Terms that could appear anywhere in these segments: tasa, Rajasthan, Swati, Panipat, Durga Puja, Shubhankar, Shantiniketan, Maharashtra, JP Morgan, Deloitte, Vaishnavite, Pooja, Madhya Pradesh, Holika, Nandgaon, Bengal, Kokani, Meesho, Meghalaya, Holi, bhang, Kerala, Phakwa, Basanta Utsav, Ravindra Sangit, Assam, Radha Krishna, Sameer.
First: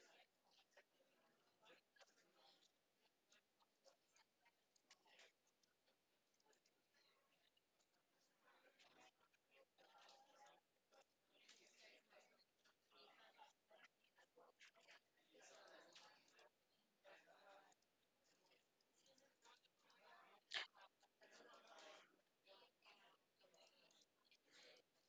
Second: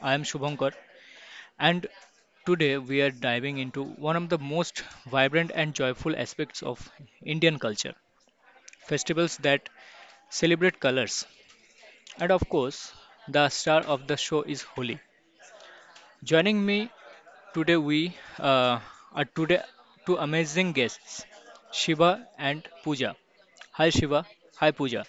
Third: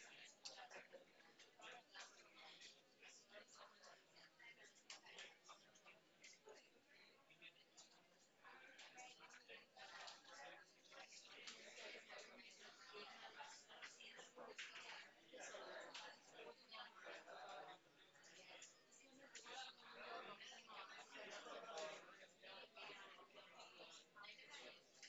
I am Shubhankar, and today we are diving into one of the most vibrant and joyful aspects of Indian culture festivals that celebrate colors. And of course, the star of the show is Holi. Joining me today, we uh, are today two amazing guests, Shiva and Pooja. Hi, Shiva. Hi, Pooja.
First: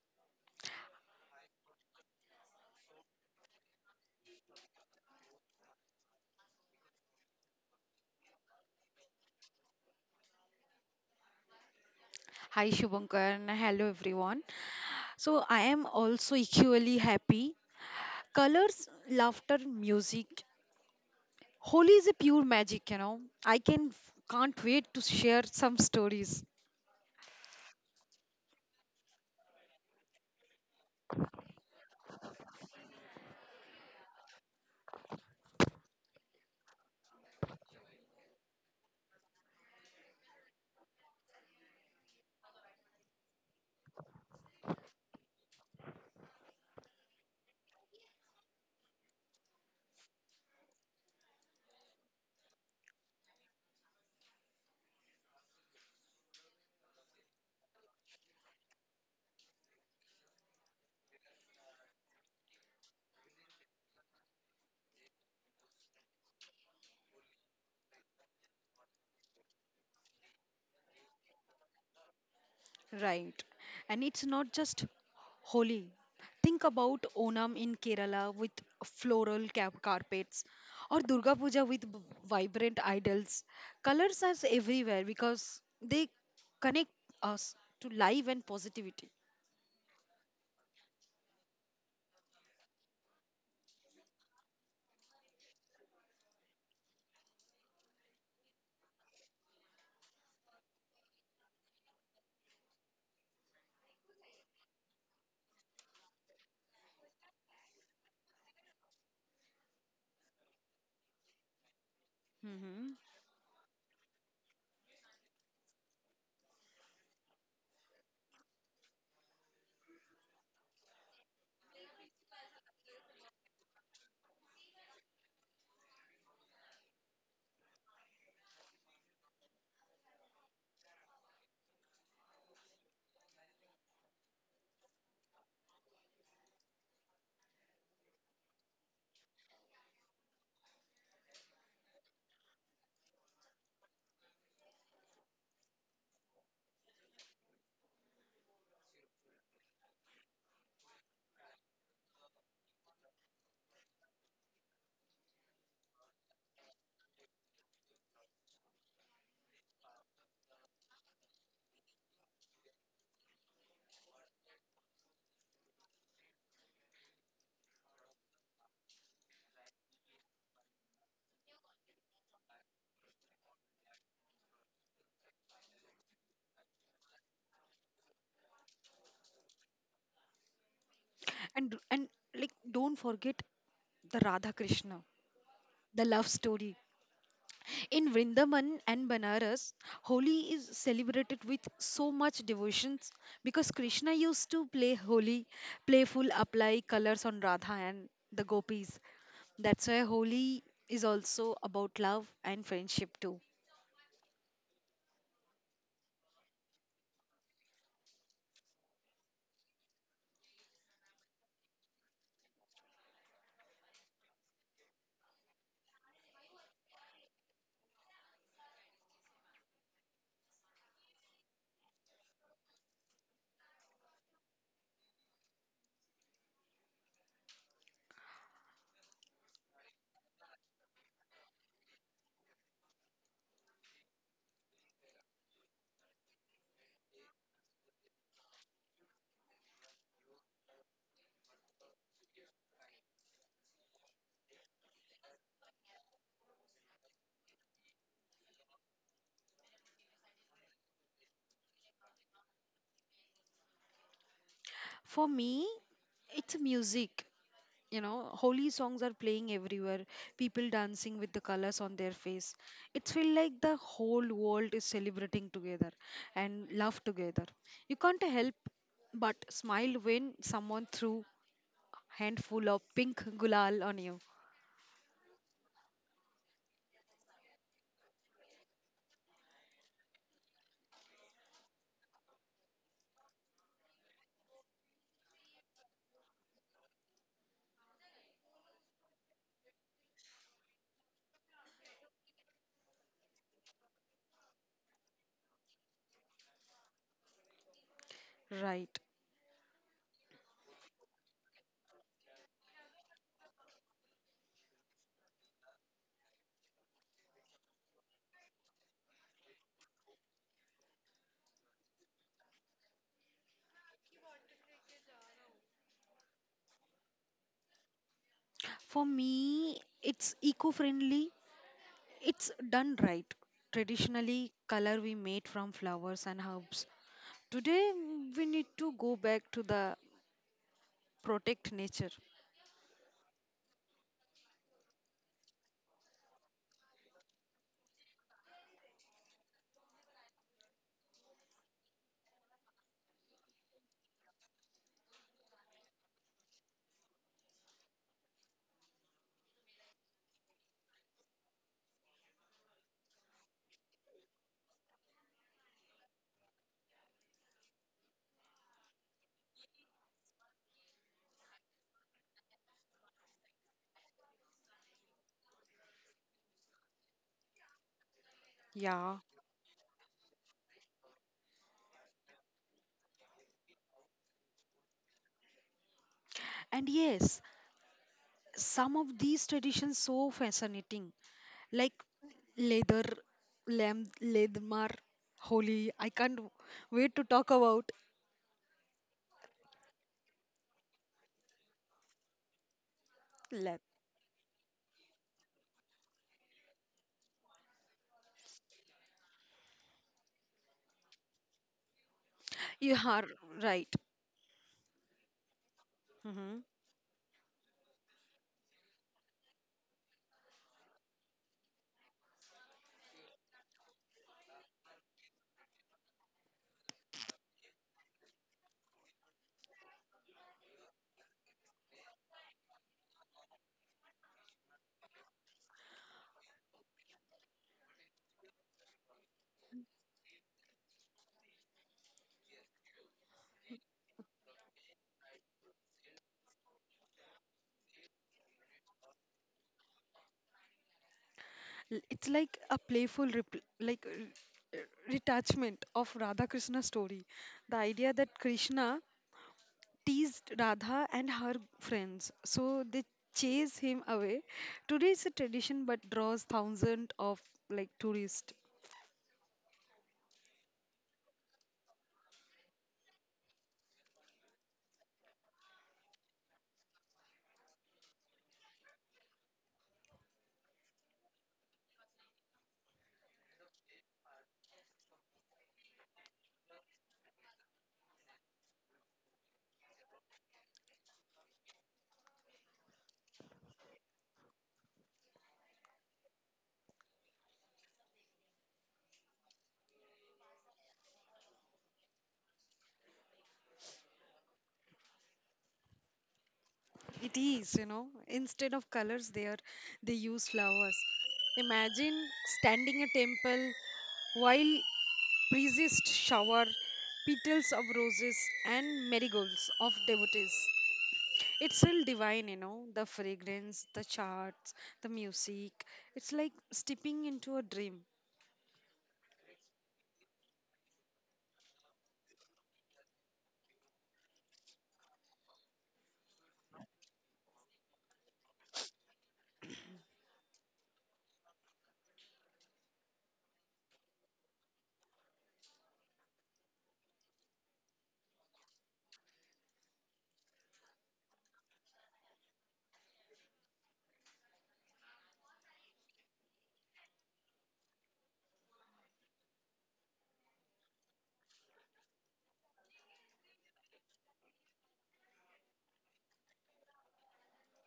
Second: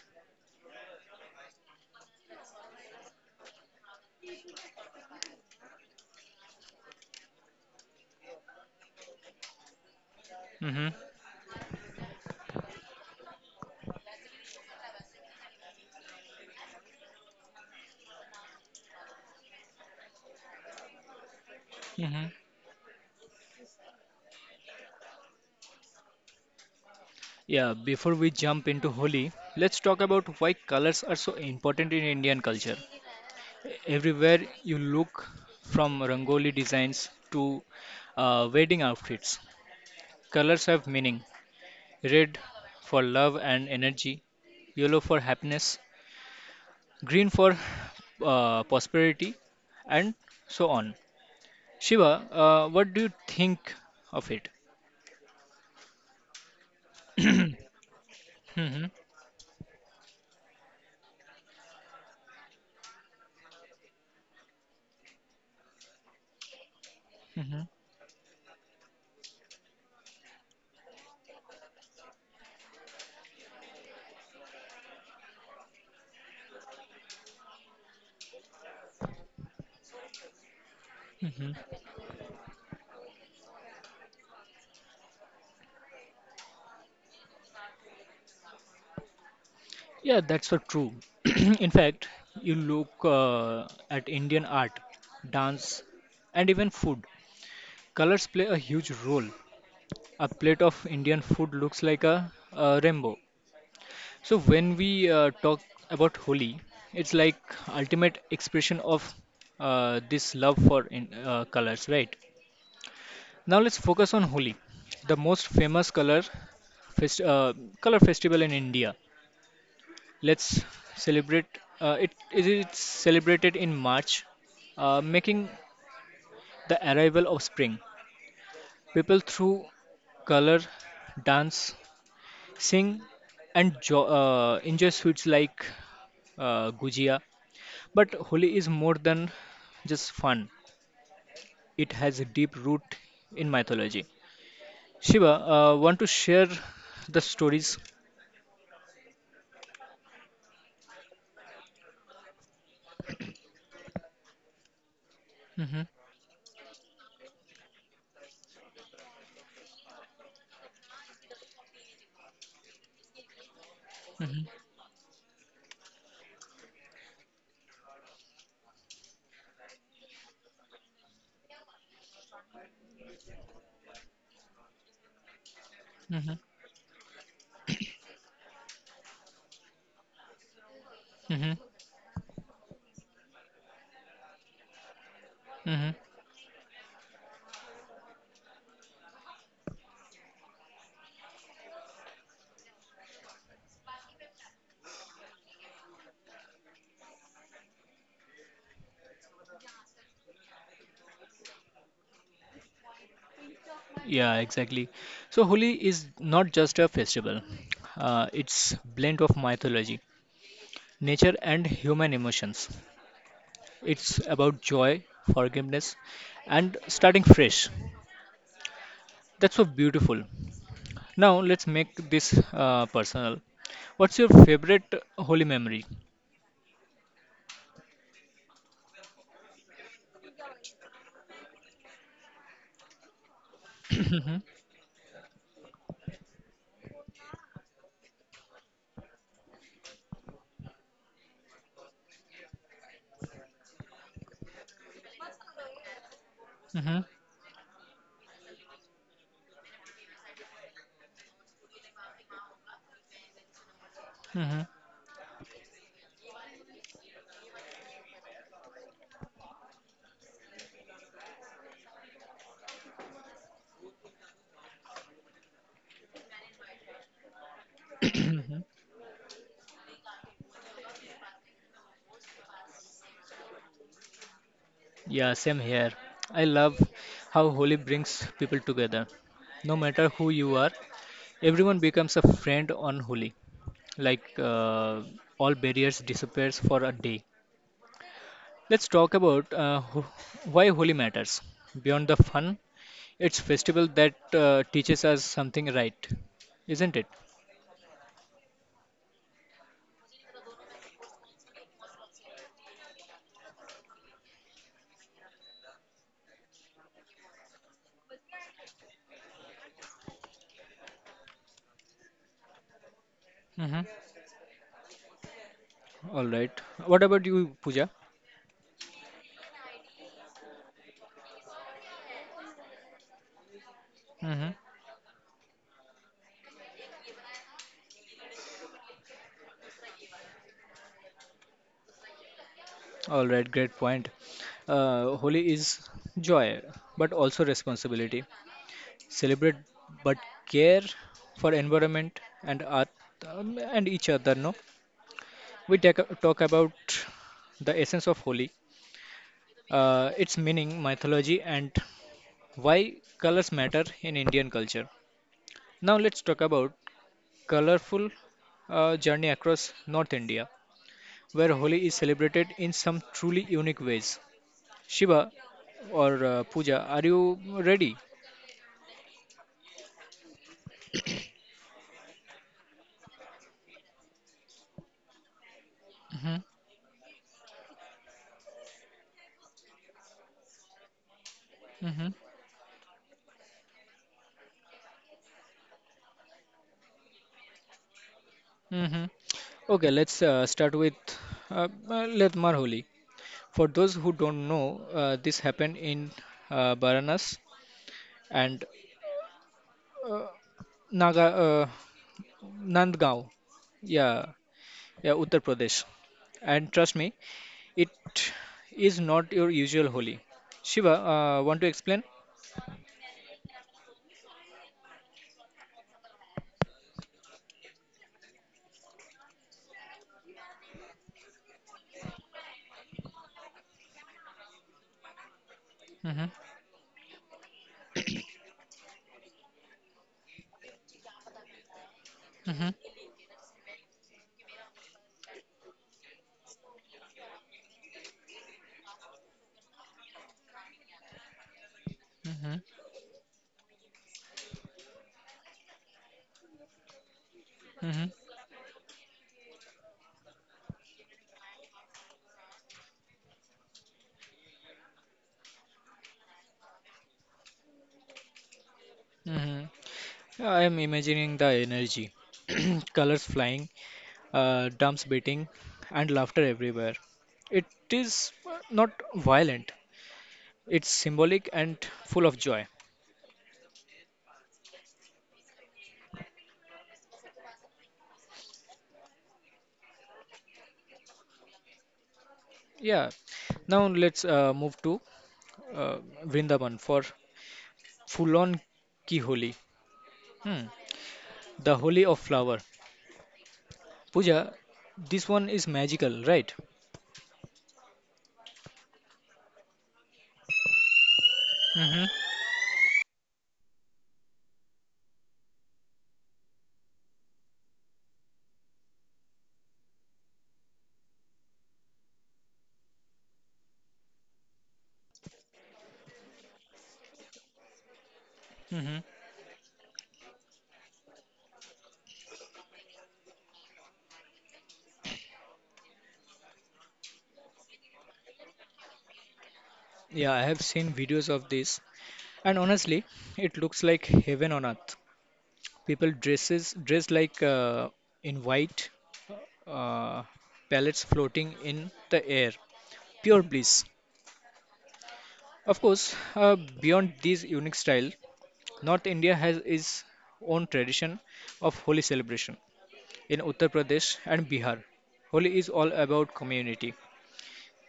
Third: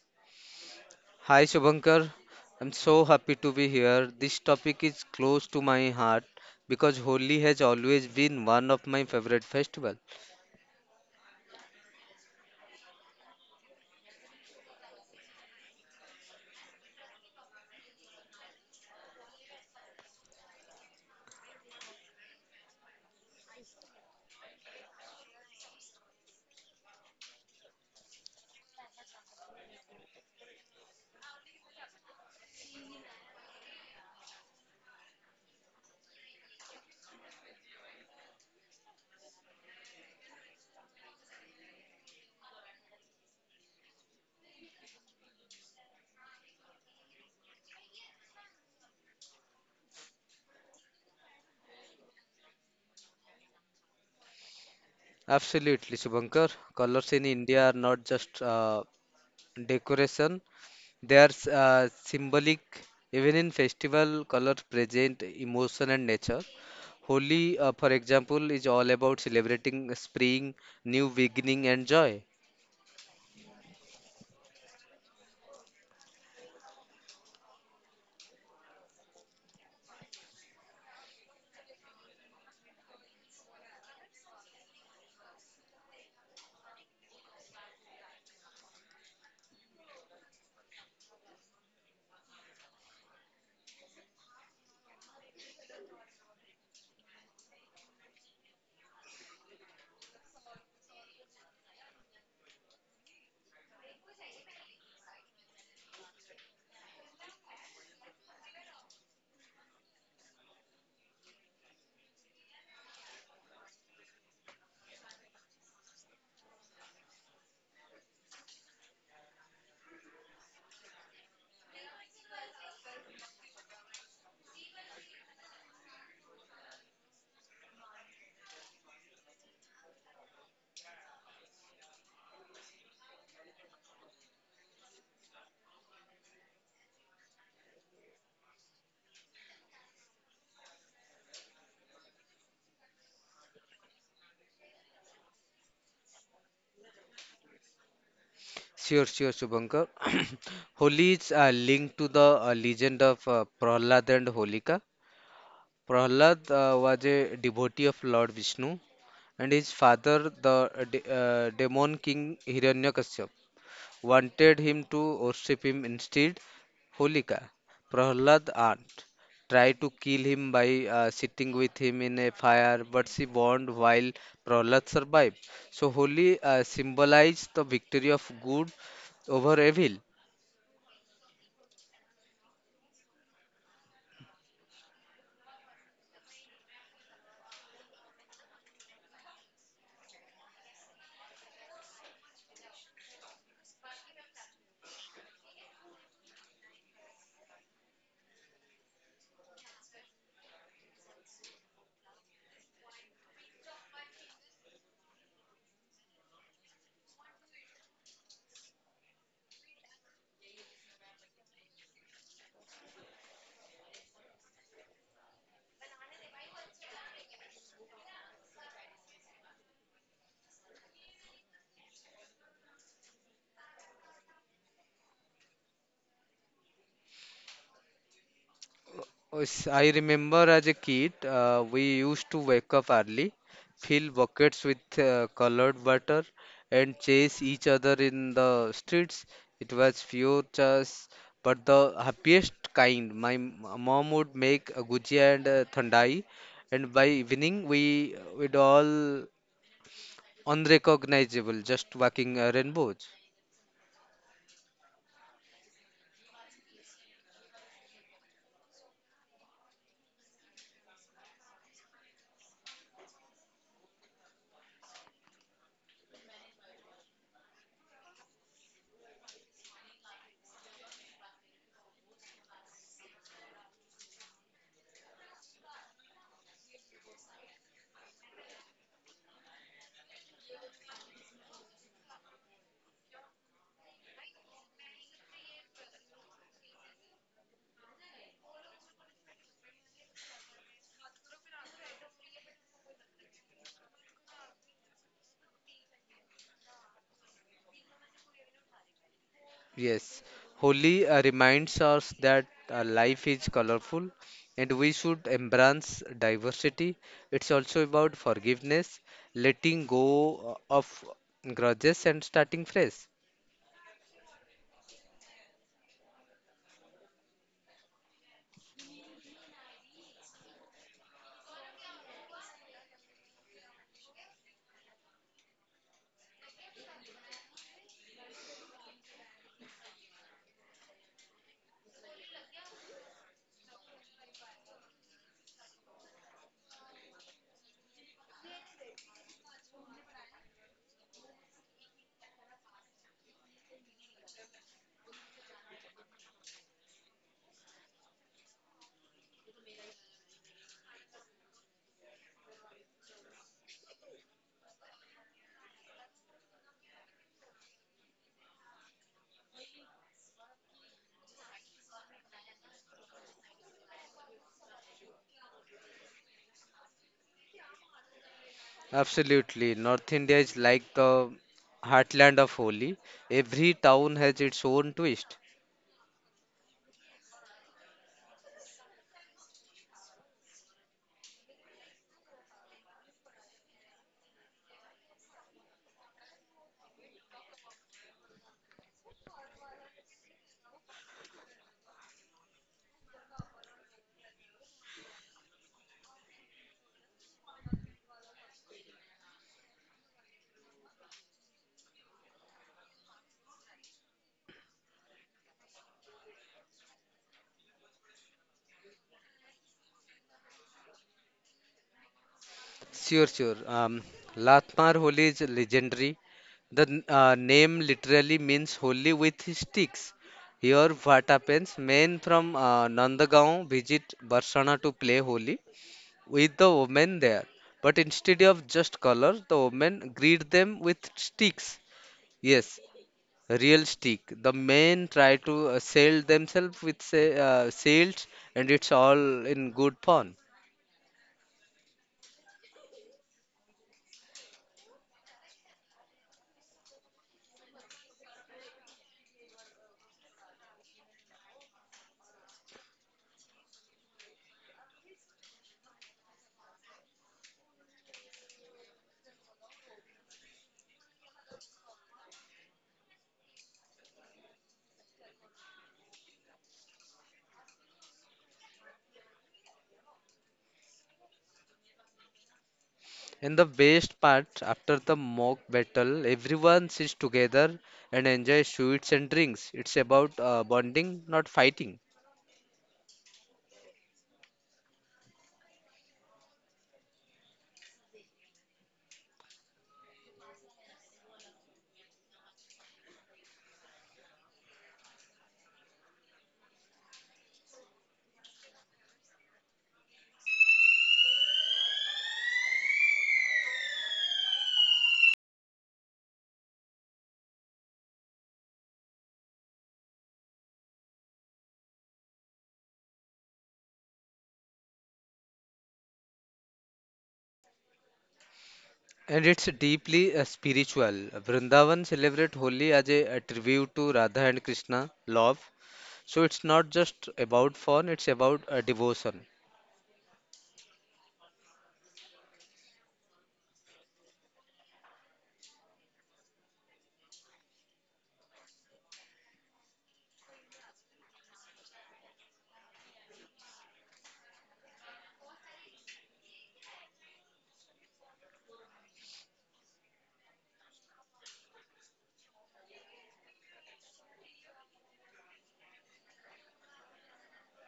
Hi Shubhankar, I'm so happy to be here. This topic is close to my heart because Holi has always been one of my favorite festival. hmm Hi Shubhankar and hello everyone. So I am also equally happy. Colors, laughter, music. Holi is a pure magic. I can't wait to share some stories. Yeah, before we jump into Holi, let's talk about why colors are so important in Indian culture. Everywhere you look, from Rangoli designs to wedding outfits, colors have meaning. Red for love and energy, yellow for happiness, green for prosperity, and so on. Shiva, what do you think of it? Absolutely Shubhankar, colors in India are not just hmm decoration, they are symbolic. Even in festival, colors present emotion and nature. Holi, hmm for example, is all about celebrating spring, new beginning and joy. Right. And it's not just Holi. Think about Onam in Kerala with floral carpets or Durga Puja with vibrant idols. Colors are everywhere because they connect us to life and positivity. Yeah, that's so true. In fact, you look at Indian art, dance, and even food. Colors play a huge role. A plate of Indian food looks like a rainbow. So when we talk about Holi, it's like ultimate expression of this love for colors, right? Mhm. Now let's focus on Holi, the most famous fest, uh, color festival in India. Let's celebrate. It is celebrated in March, making the arrival of spring. People through color, dance, sing, and enjoy sweets like gujia. But Holi is more than just fun. It has a deep root in mythology. Shiva, want to share the stories? Sure, sure, Shubhankar. Holi is linked to the legend of Prahlad and Holika. hmm Prahlad was a devotee of Lord Vishnu, and his father, the demon king Hiranyakashyap, hmm wanted him to worship him instead. Holika, Prahlad aunt, tried to kill him by sitting with him in a fire, but she burned while Prahlad survived. So hmm Holi symbolized the victory of good over evil. hmm And, like, don't forget the Radha Krishna, hmm the love story in Vrindavan and Banaras. Holi is celebrated with so much devotions because Krishna used to play Holi, playful apply colors on Radha and the gopis. That's why Holi is also about love and friendship too. Yeah, exactly. So Holi is not just a festival. It's blend of mythology, nature and human emotions. It's about joy, forgiveness and starting fresh. That's so beautiful. Now let's make this personal. What's your favorite Holi memory? Yes, I remember as a kid, we used to wake up early, fill buckets with colored water, and chase each other in the streets. It was pure chase, but the happiest kind. My mom would make a gujia and a thandai, Mhm, and mhm, by evening we would all unrecognizable, just walking rainbows. mhm. For me, it's music. Holy songs are playing everywhere, people dancing with the colors on their face. It feels like the whole world is celebrating together and love together. You can't help but smile when someone threw handful of pink gulal on you. Yeah, same here. I love how Holi brings people together. No matter who you are, everyone becomes a friend on Holi. Like all barriers disappears for a day. Let's talk about why Holi matters beyond the fun. It's festival that teaches us something, right, isn't it? Right. Yes, Holi reminds us that life is colorful and we should embrace diversity. It's also about forgiveness, letting go of grudges, and starting fresh. Mm-hmm. All right, what about you, Puja? For me, it's eco-friendly. It's done right. Mm-hmm. Traditionally color we made from flowers and herbs. Today we need to go back to the protect nature. All right, great point. Holi is joy, but also responsibility. Celebrate, but care for environment and earth and each other. No, we take, Talk about the essence of Holi, its meaning, mythology, and why colors matter in Indian culture. Now let's talk about colorful journey across North India, where Holi is celebrated in some truly unique ways. Shiva or Pooja, are you ready? Yeah. Absolutely, North India is like the heartland of Holi. Every town has its own twist. hmm And yes, some of these traditions so fascinating, like hmm leather, lamb, leadmar, holy. I can't wait to talk about. hmm Okay, let's start with Let Marholi. For Let. those who don't know, this happened in Baranas and Naga. You Nandgaon. are right. Yeah, yeah, Uttar Pradesh. hmm And trust me, it is not your usual Holi. Shiva, want to explain? Sure, sure. Latmar Holi is legendary. The name literally means holy with sticks. Here, what happens? Men from Nandagaon visit Barsana to play holy hmm with the women there. But instead of just colors, the women greet them with sticks. hmm Yes, real stick. The men try to sell themselves with sales, and it's all in good fun. It's hmm like a playful, like, retachment of Radha Krishna story. The hmm idea that Krishna teased Radha and her friends, so they chase him away. Today is a tradition, but draws thousands of like tourists. hmm I am imagining the energy, colors flying, drums beating, and laughter everywhere. It is not violent. It's symbolic and full of joy. In the best part, after the mock battle, everyone sits together and enjoys sweets and drinks. It's about bonding, not fighting. Yeah. Now let's move to uh, Vrindavan for full on ki holi. Hmm. The holy of flower. Pooja, this one is magical, right? It is, instead of colors there, they use flowers. Mm-hmm. Imagine standing a temple while priests shower petals of roses and marigolds of devotees. It's still divine, the fragrance, the charts, the music. It's like stepping into a dream. Mm-hmm. And it's deeply spiritual. Vrindavan celebrate Holi as a tribute to Radha and Krishna, love. So it's not just about fun, it's about devotion. Yeah, I have seen videos of this, and honestly, it looks like heaven on earth. People dresses Dress like in white, uh, pellets floating in the air. Pure bliss. Of course, beyond this unique style, North India has its own tradition of holy celebration in Uttar Pradesh and Bihar. Holi is all about community.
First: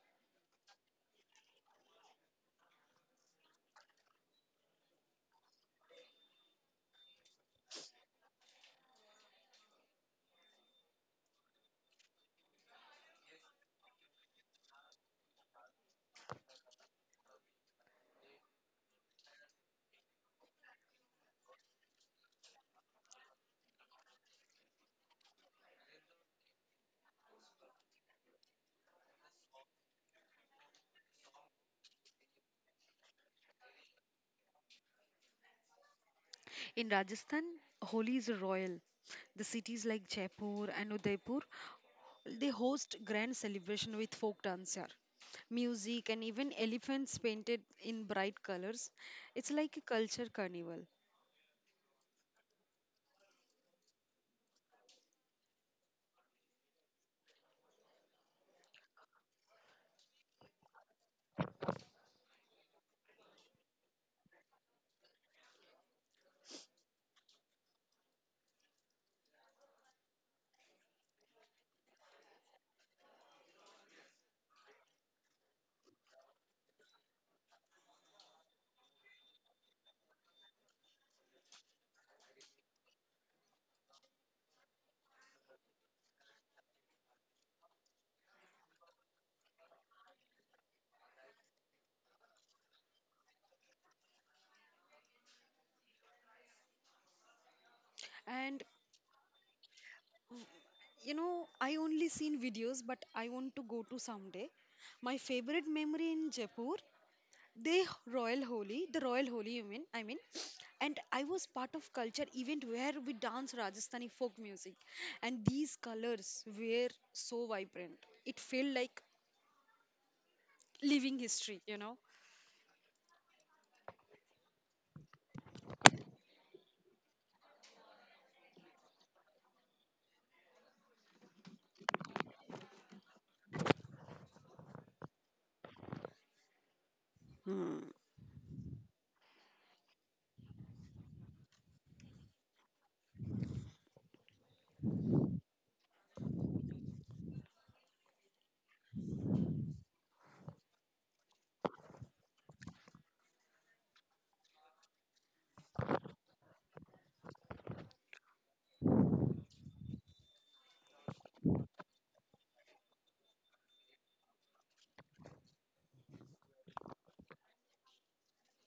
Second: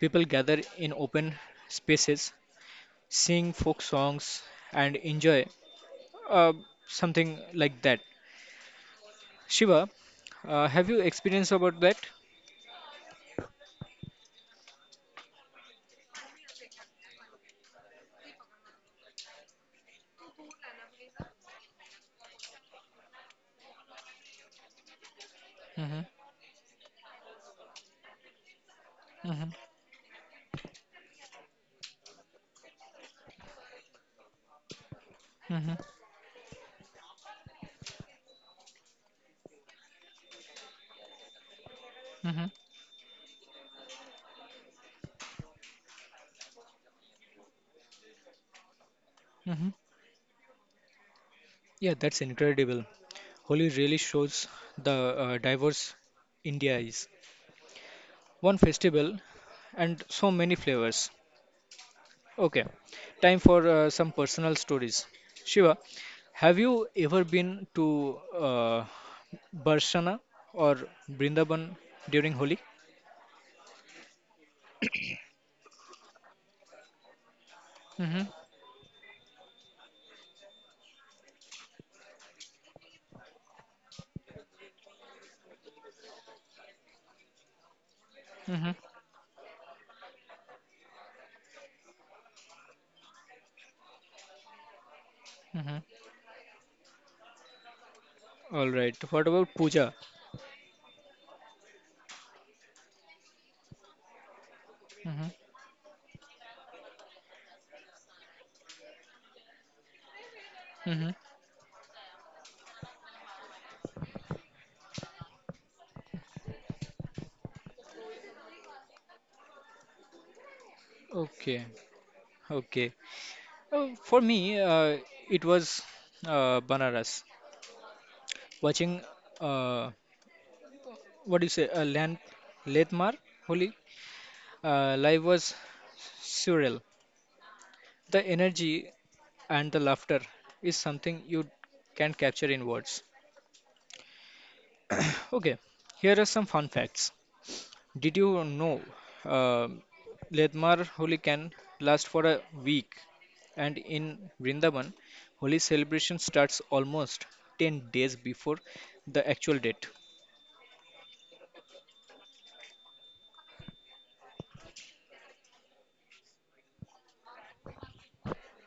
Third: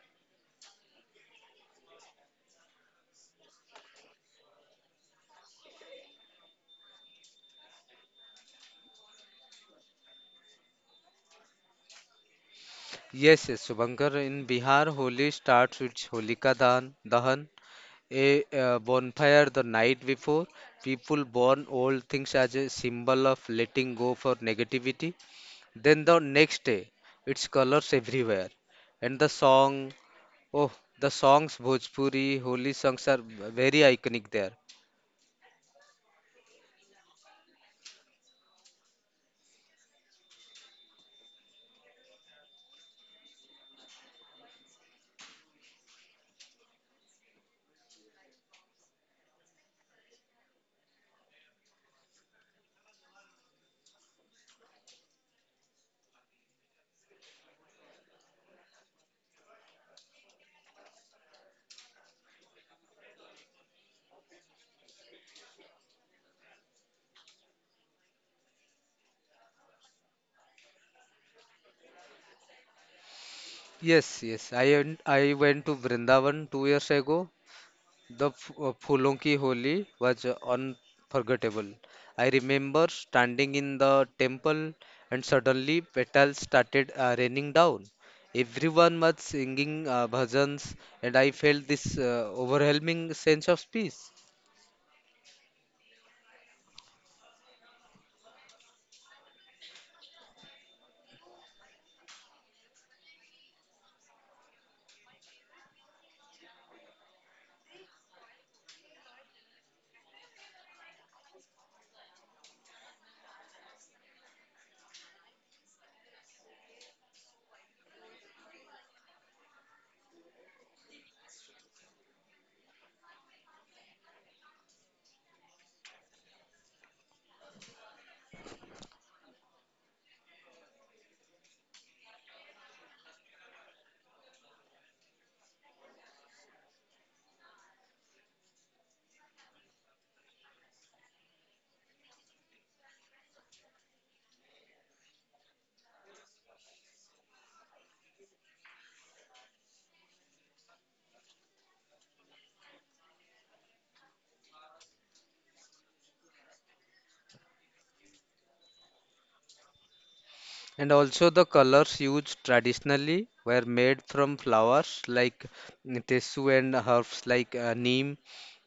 People gather in open spaces, sing folk songs, and enjoy uh, something like that. Shiva, have you experienced about that? Yes, yes, Subhankar, in Bihar, Holi starts with Holika Dahan, Dahan a bonfire the night before. People burn old things as a symbol of letting go for negativity. Then Mhm, the next day, it's colors everywhere. And the mhm, song, oh, the songs Bhojpuri, holy songs are very iconic there. mhm, In Rajasthan, Holi is royal. The cities like Jaipur and Udaipur, mhm, they host grand celebration with folk dancer, music, and even elephants painted in bright colors. It's mhm. like a culture carnival. Yeah, that's incredible. Holi really shows the diverse India is. One festival and so many flavors. Okay, time for some personal stories. Shiva, have you ever been to Barshana or Brindaban during Holi? Yes, yes. I went to Vrindavan two years ago. Mm-hmm, The Phulon Ki Holi was unforgettable. I remember standing in the temple and suddenly petals started raining down. mm-hmm, Everyone was singing bhajans, and I felt this overwhelming sense of peace. mm-hmm. And All right. What about Puja? you know, I only seen videos, but I want to go to someday. My Mm-hmm, favorite memory in Jaipur. The royal holy, you mean? I mean, and mm-hmm. I was part of culture event where we dance Rajasthani folk music, and these colors were so vibrant. It felt like living history, Okay, you know. okay. For me, it was Banaras. Watching, uh, what do you say, Land Letmar Holi live was surreal. Hmm, The energy and the laughter is something you can't capture in words. Okay, here are some fun facts. Did you know uh, Ledmar Holi can last for a week? And in Vrindavan, Holi celebration starts almost 10 days before the actual date. And also, the colors used traditionally were made from flowers like tesu and herbs like neem.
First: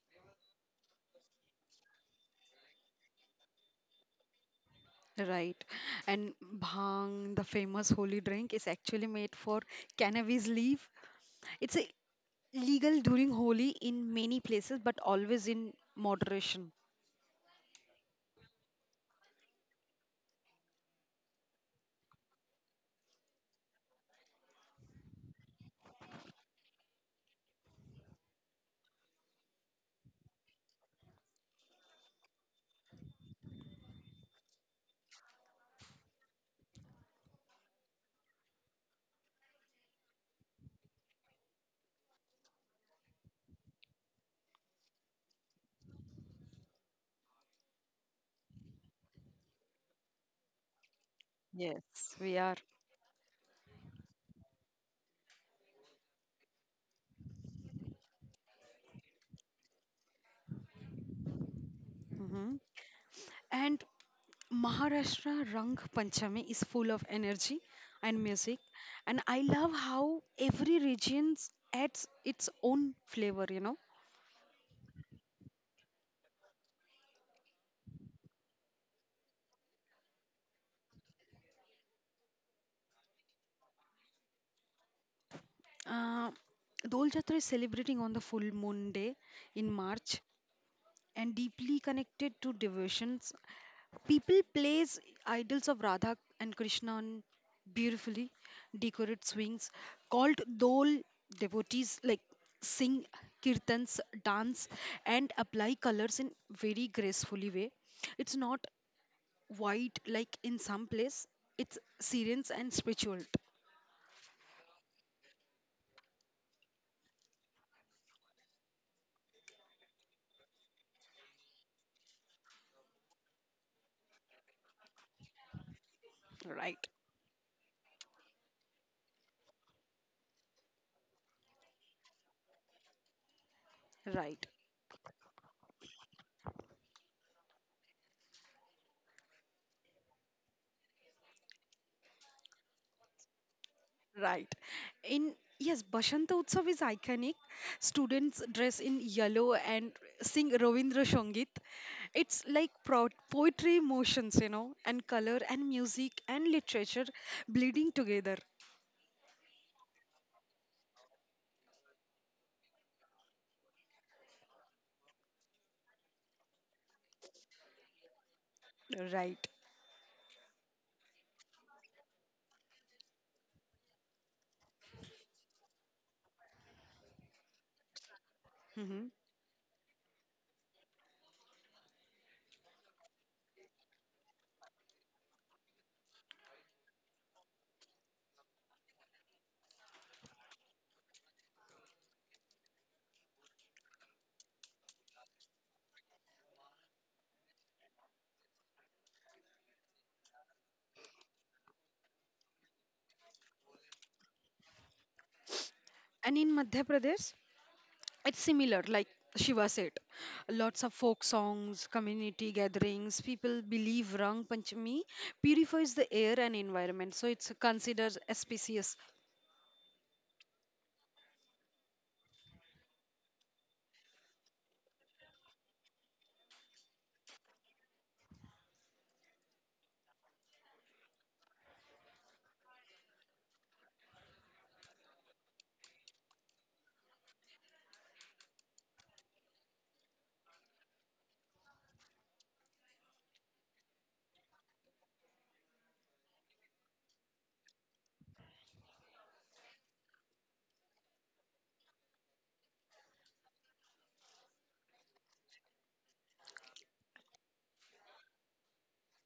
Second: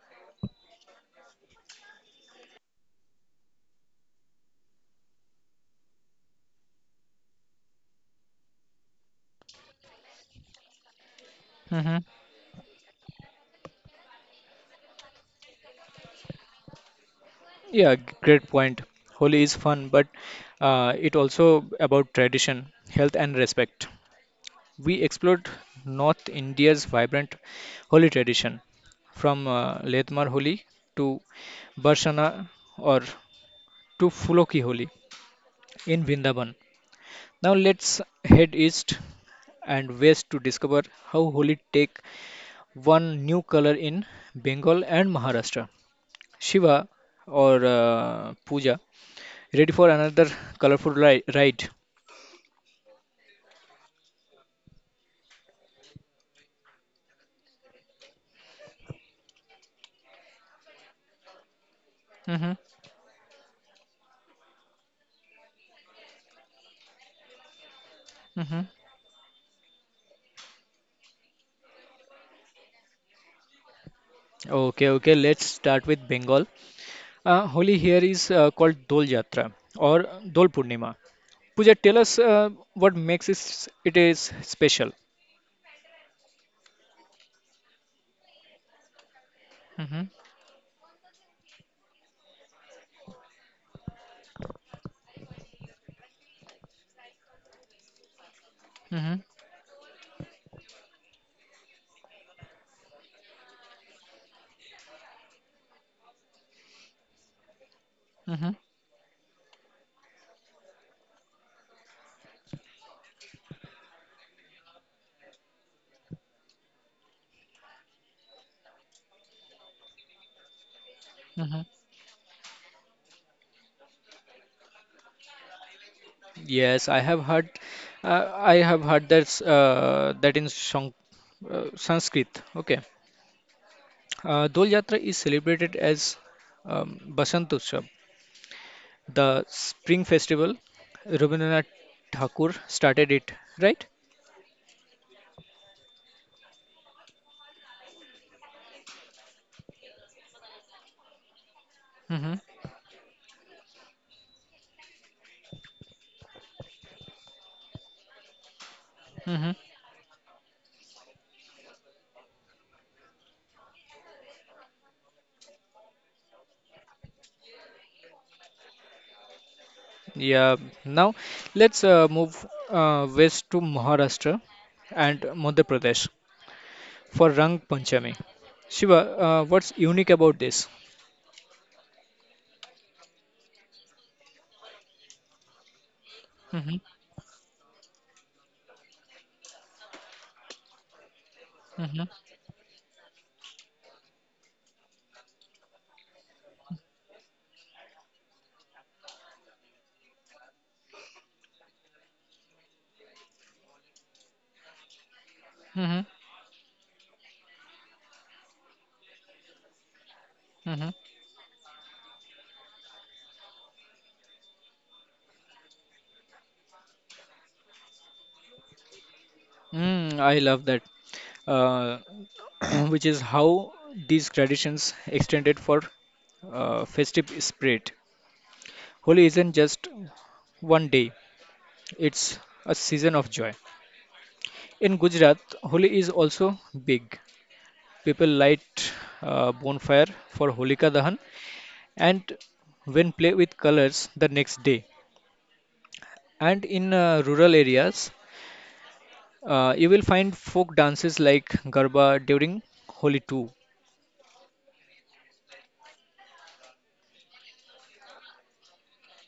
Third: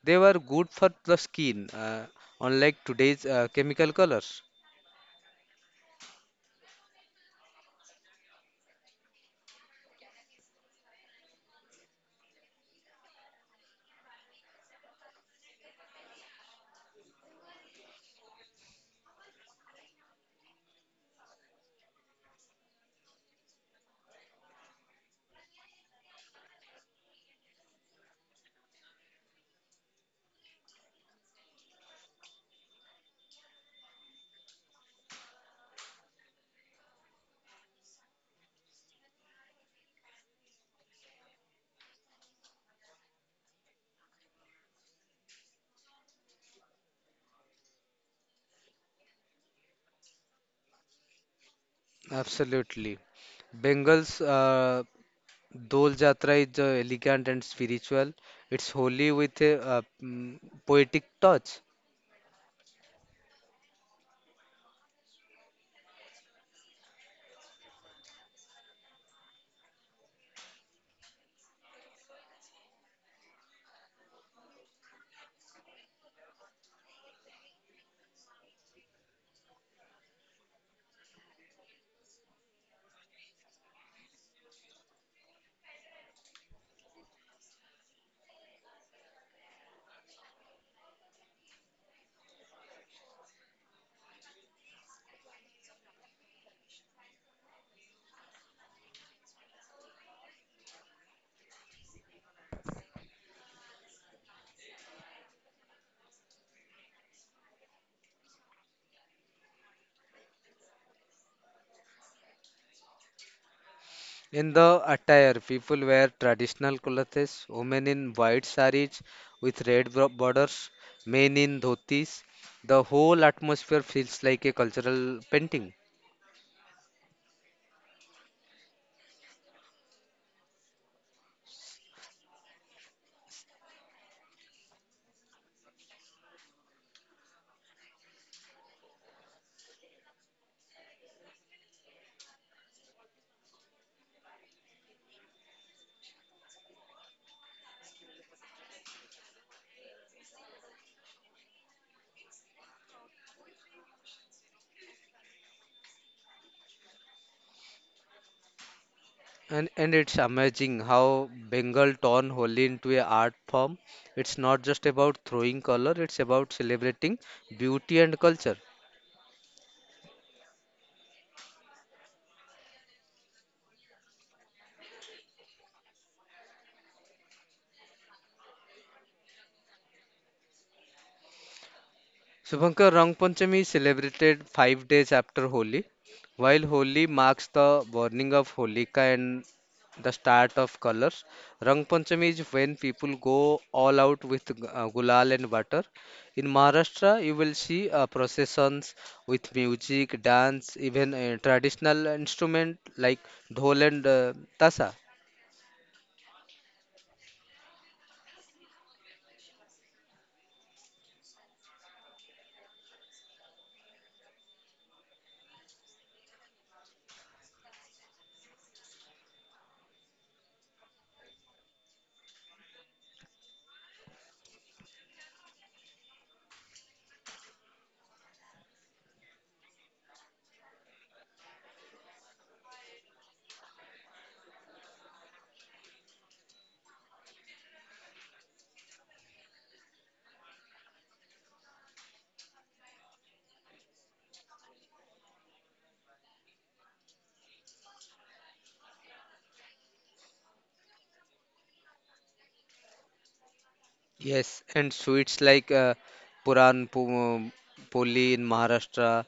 They were good for the skin, unlike today's chemical colors. right. And bhang, the famous holy drink, is actually made for cannabis leaf. It's a hmm legal during Holi in many places, but always in moderation. Yeah, great point. Holi is fun, but it also about tradition, health, and respect. We explored North India's vibrant Holi tradition, from Letmar Holi to Barsana or to Fuloki Holi in Vrindavan. Now let's head east and west to discover how Holi take one new color in Bengal and Maharashtra. Shiva or Puja, ready for another colorful ride? Yes, we are. Absolutely. Bengal's Dol Jatra is elegant and spiritual. It's holy with a poetic touch. hmm hmm And Maharashtra Rang Panchami is full of energy and mm music, hmm and I love how every region adds its own flavor. Okay, okay, let's start with Bengal. Holi here is called Dol Yatra or Dol Purnima. Pooja, tell us what makes it is special. uh, Dol Jatra is celebrating on the full moon day in hmm March, and deeply connected to devotions. People place idols of Radha and Krishna on beautifully hmm decorated swings called dole. Devotees like sing kirtans, dance, and apply colors in very gracefully way. It's hmm not white like in some place. It's serene and spiritual. In the attire, people wear traditional clothes, women in white saris with red borders, men in hmm dhotis. The whole atmosphere feels like a cultural painting. Right, Yes, I have heard. I have heard that that in Shang, Sanskrit. Okay, right. Dol Yatra is celebrated as Basant Utsav, the spring festival. Rabindranath Thakur started it, right? Right. In, yes, Bashanta Utsav is iconic. Students dress in yellow and sing Ravindra Sangit. Mm-hmm. It's like poetry, emotions, and color and music and literature bleeding together. And it's amazing how Bengal turned wholly into a art form. It's not just about throwing color, it's about celebrating beauty and culture. Right. Yeah, now let's move west to Maharashtra and Madhya Pradesh for Rang Panchami. Shiva, hmm what's unique about this? Subhankar, Rang Panchami is celebrated five days after Holi. While hmm Holi marks the burning of Holika and the start of colors, Rang hmm Panchami is when people go all out with gulal and water. In Maharashtra, you will see processions with music, dance, even traditional instrument like dhol and tasa. hmm And in Madhya Pradesh, it's similar, like Shiva said. Lots hmm of folk songs, community gatherings. People believe Rang Panchami purifies the air and environment, so it's considered auspicious. Mm, I love that, uh, which is how these traditions extended for festive spirit. Holi isn't just one day; it's a season of joy. In Gujarat, Holi is also big. People light bonfire for Holika Dahan and when play with colors the next day. And in rural areas, you will find folk dances like Garba during Holi too. Yes, and sweets like Puran Pu- uh, Poli in Maharashtra,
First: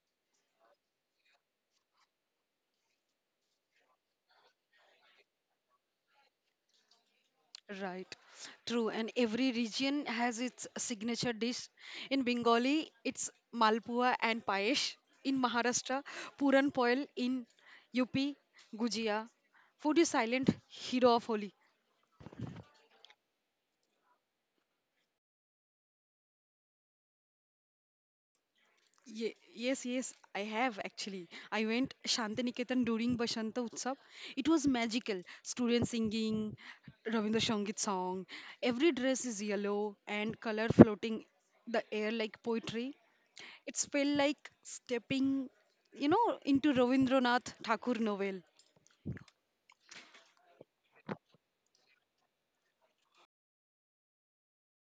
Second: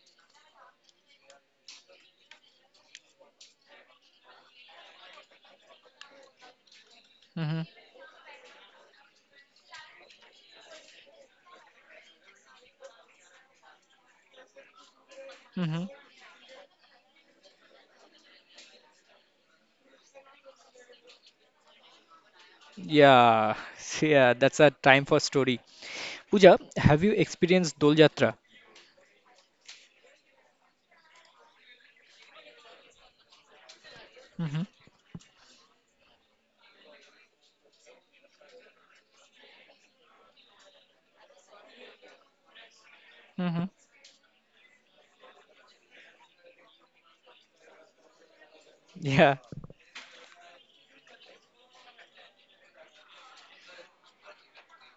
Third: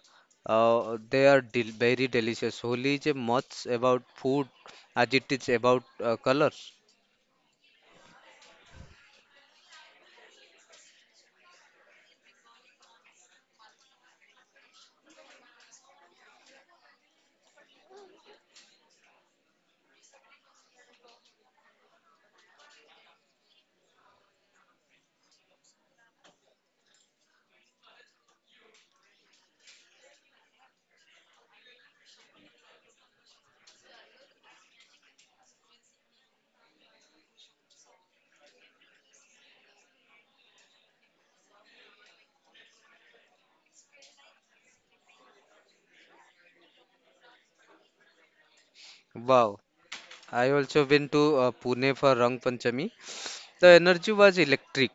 they are del very delicious. Holi is much about food as it is about color. hmm Right, true. And every region has its signature dish. In Bengali, it's Malpua and Payesh. In hmm Maharashtra, Puran Poil. In UP, Gujia. Food is silent hero of Holi. Yeah, yeah, that's a time for story. Pooja, have you experienced Dol Jatra? Yes, yes, I have actually. I went Shantiniketan during Basanta Utsav. It was hmm magical. Students singing Ravindra Sangit song. Every dress is yellow and color floating the air like poetry. hmm It's felt like stepping into Ravindranath Thakur novel. Yeah. Wow, I also went to Pune for Rang Panchami. The energy was electric.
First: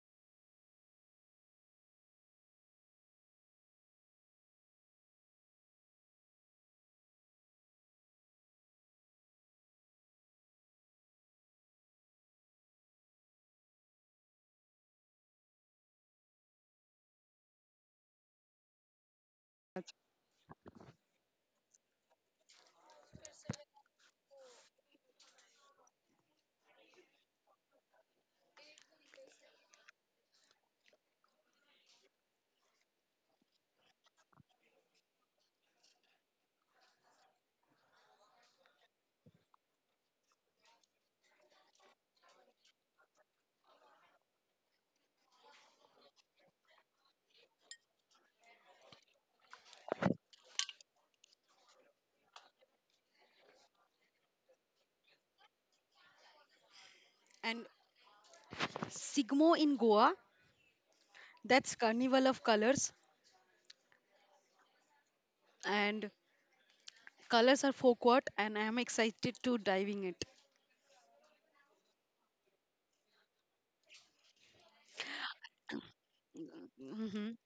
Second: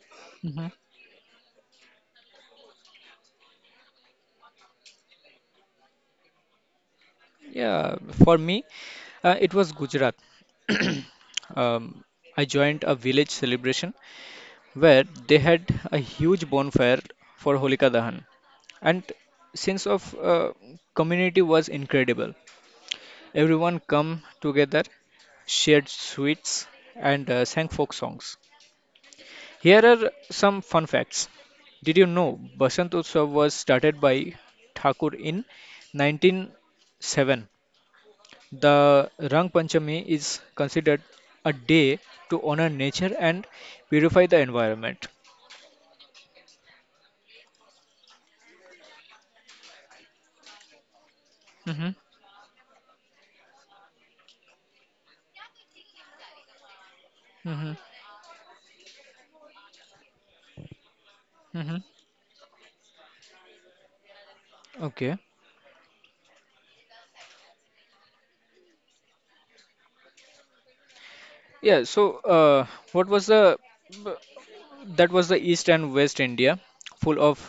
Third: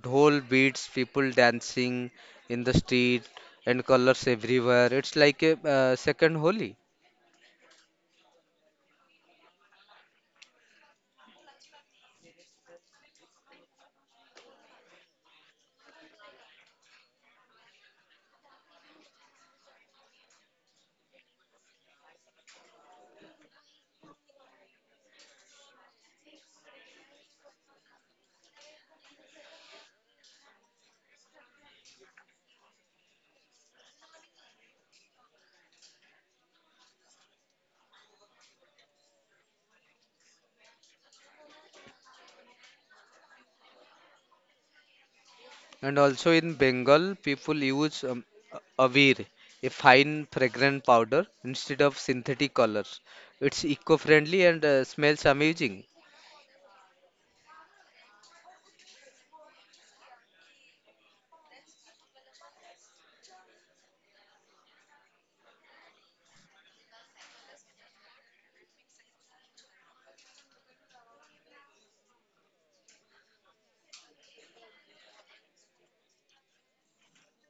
Dhol beats, people dancing in the street, and colors everywhere. It's like a second Holi. Yeah, for me, it was Gujarat. Um, I joined a village celebration where they had a huge bonfire for Holika Dahan, and sense of community was incredible. Everyone come together, shared sweets, and sang folk songs. Here are some fun facts. Did you know Basant Utsav was started by Thakur in 1907 the Rang Panchami is considered a day to honor nature and purify the environment. And also in Bengal, people use Avir, a fine fragrant powder, instead hmm of synthetic colors. It's eco-friendly and smells amazing. And hmm Sigmo in Goa, that's hmm Carnival of Colors, Okay. and colors are folk art, and I am excited to diving it. Yeah. So, what was the? B- That was the East and West India, full hmm of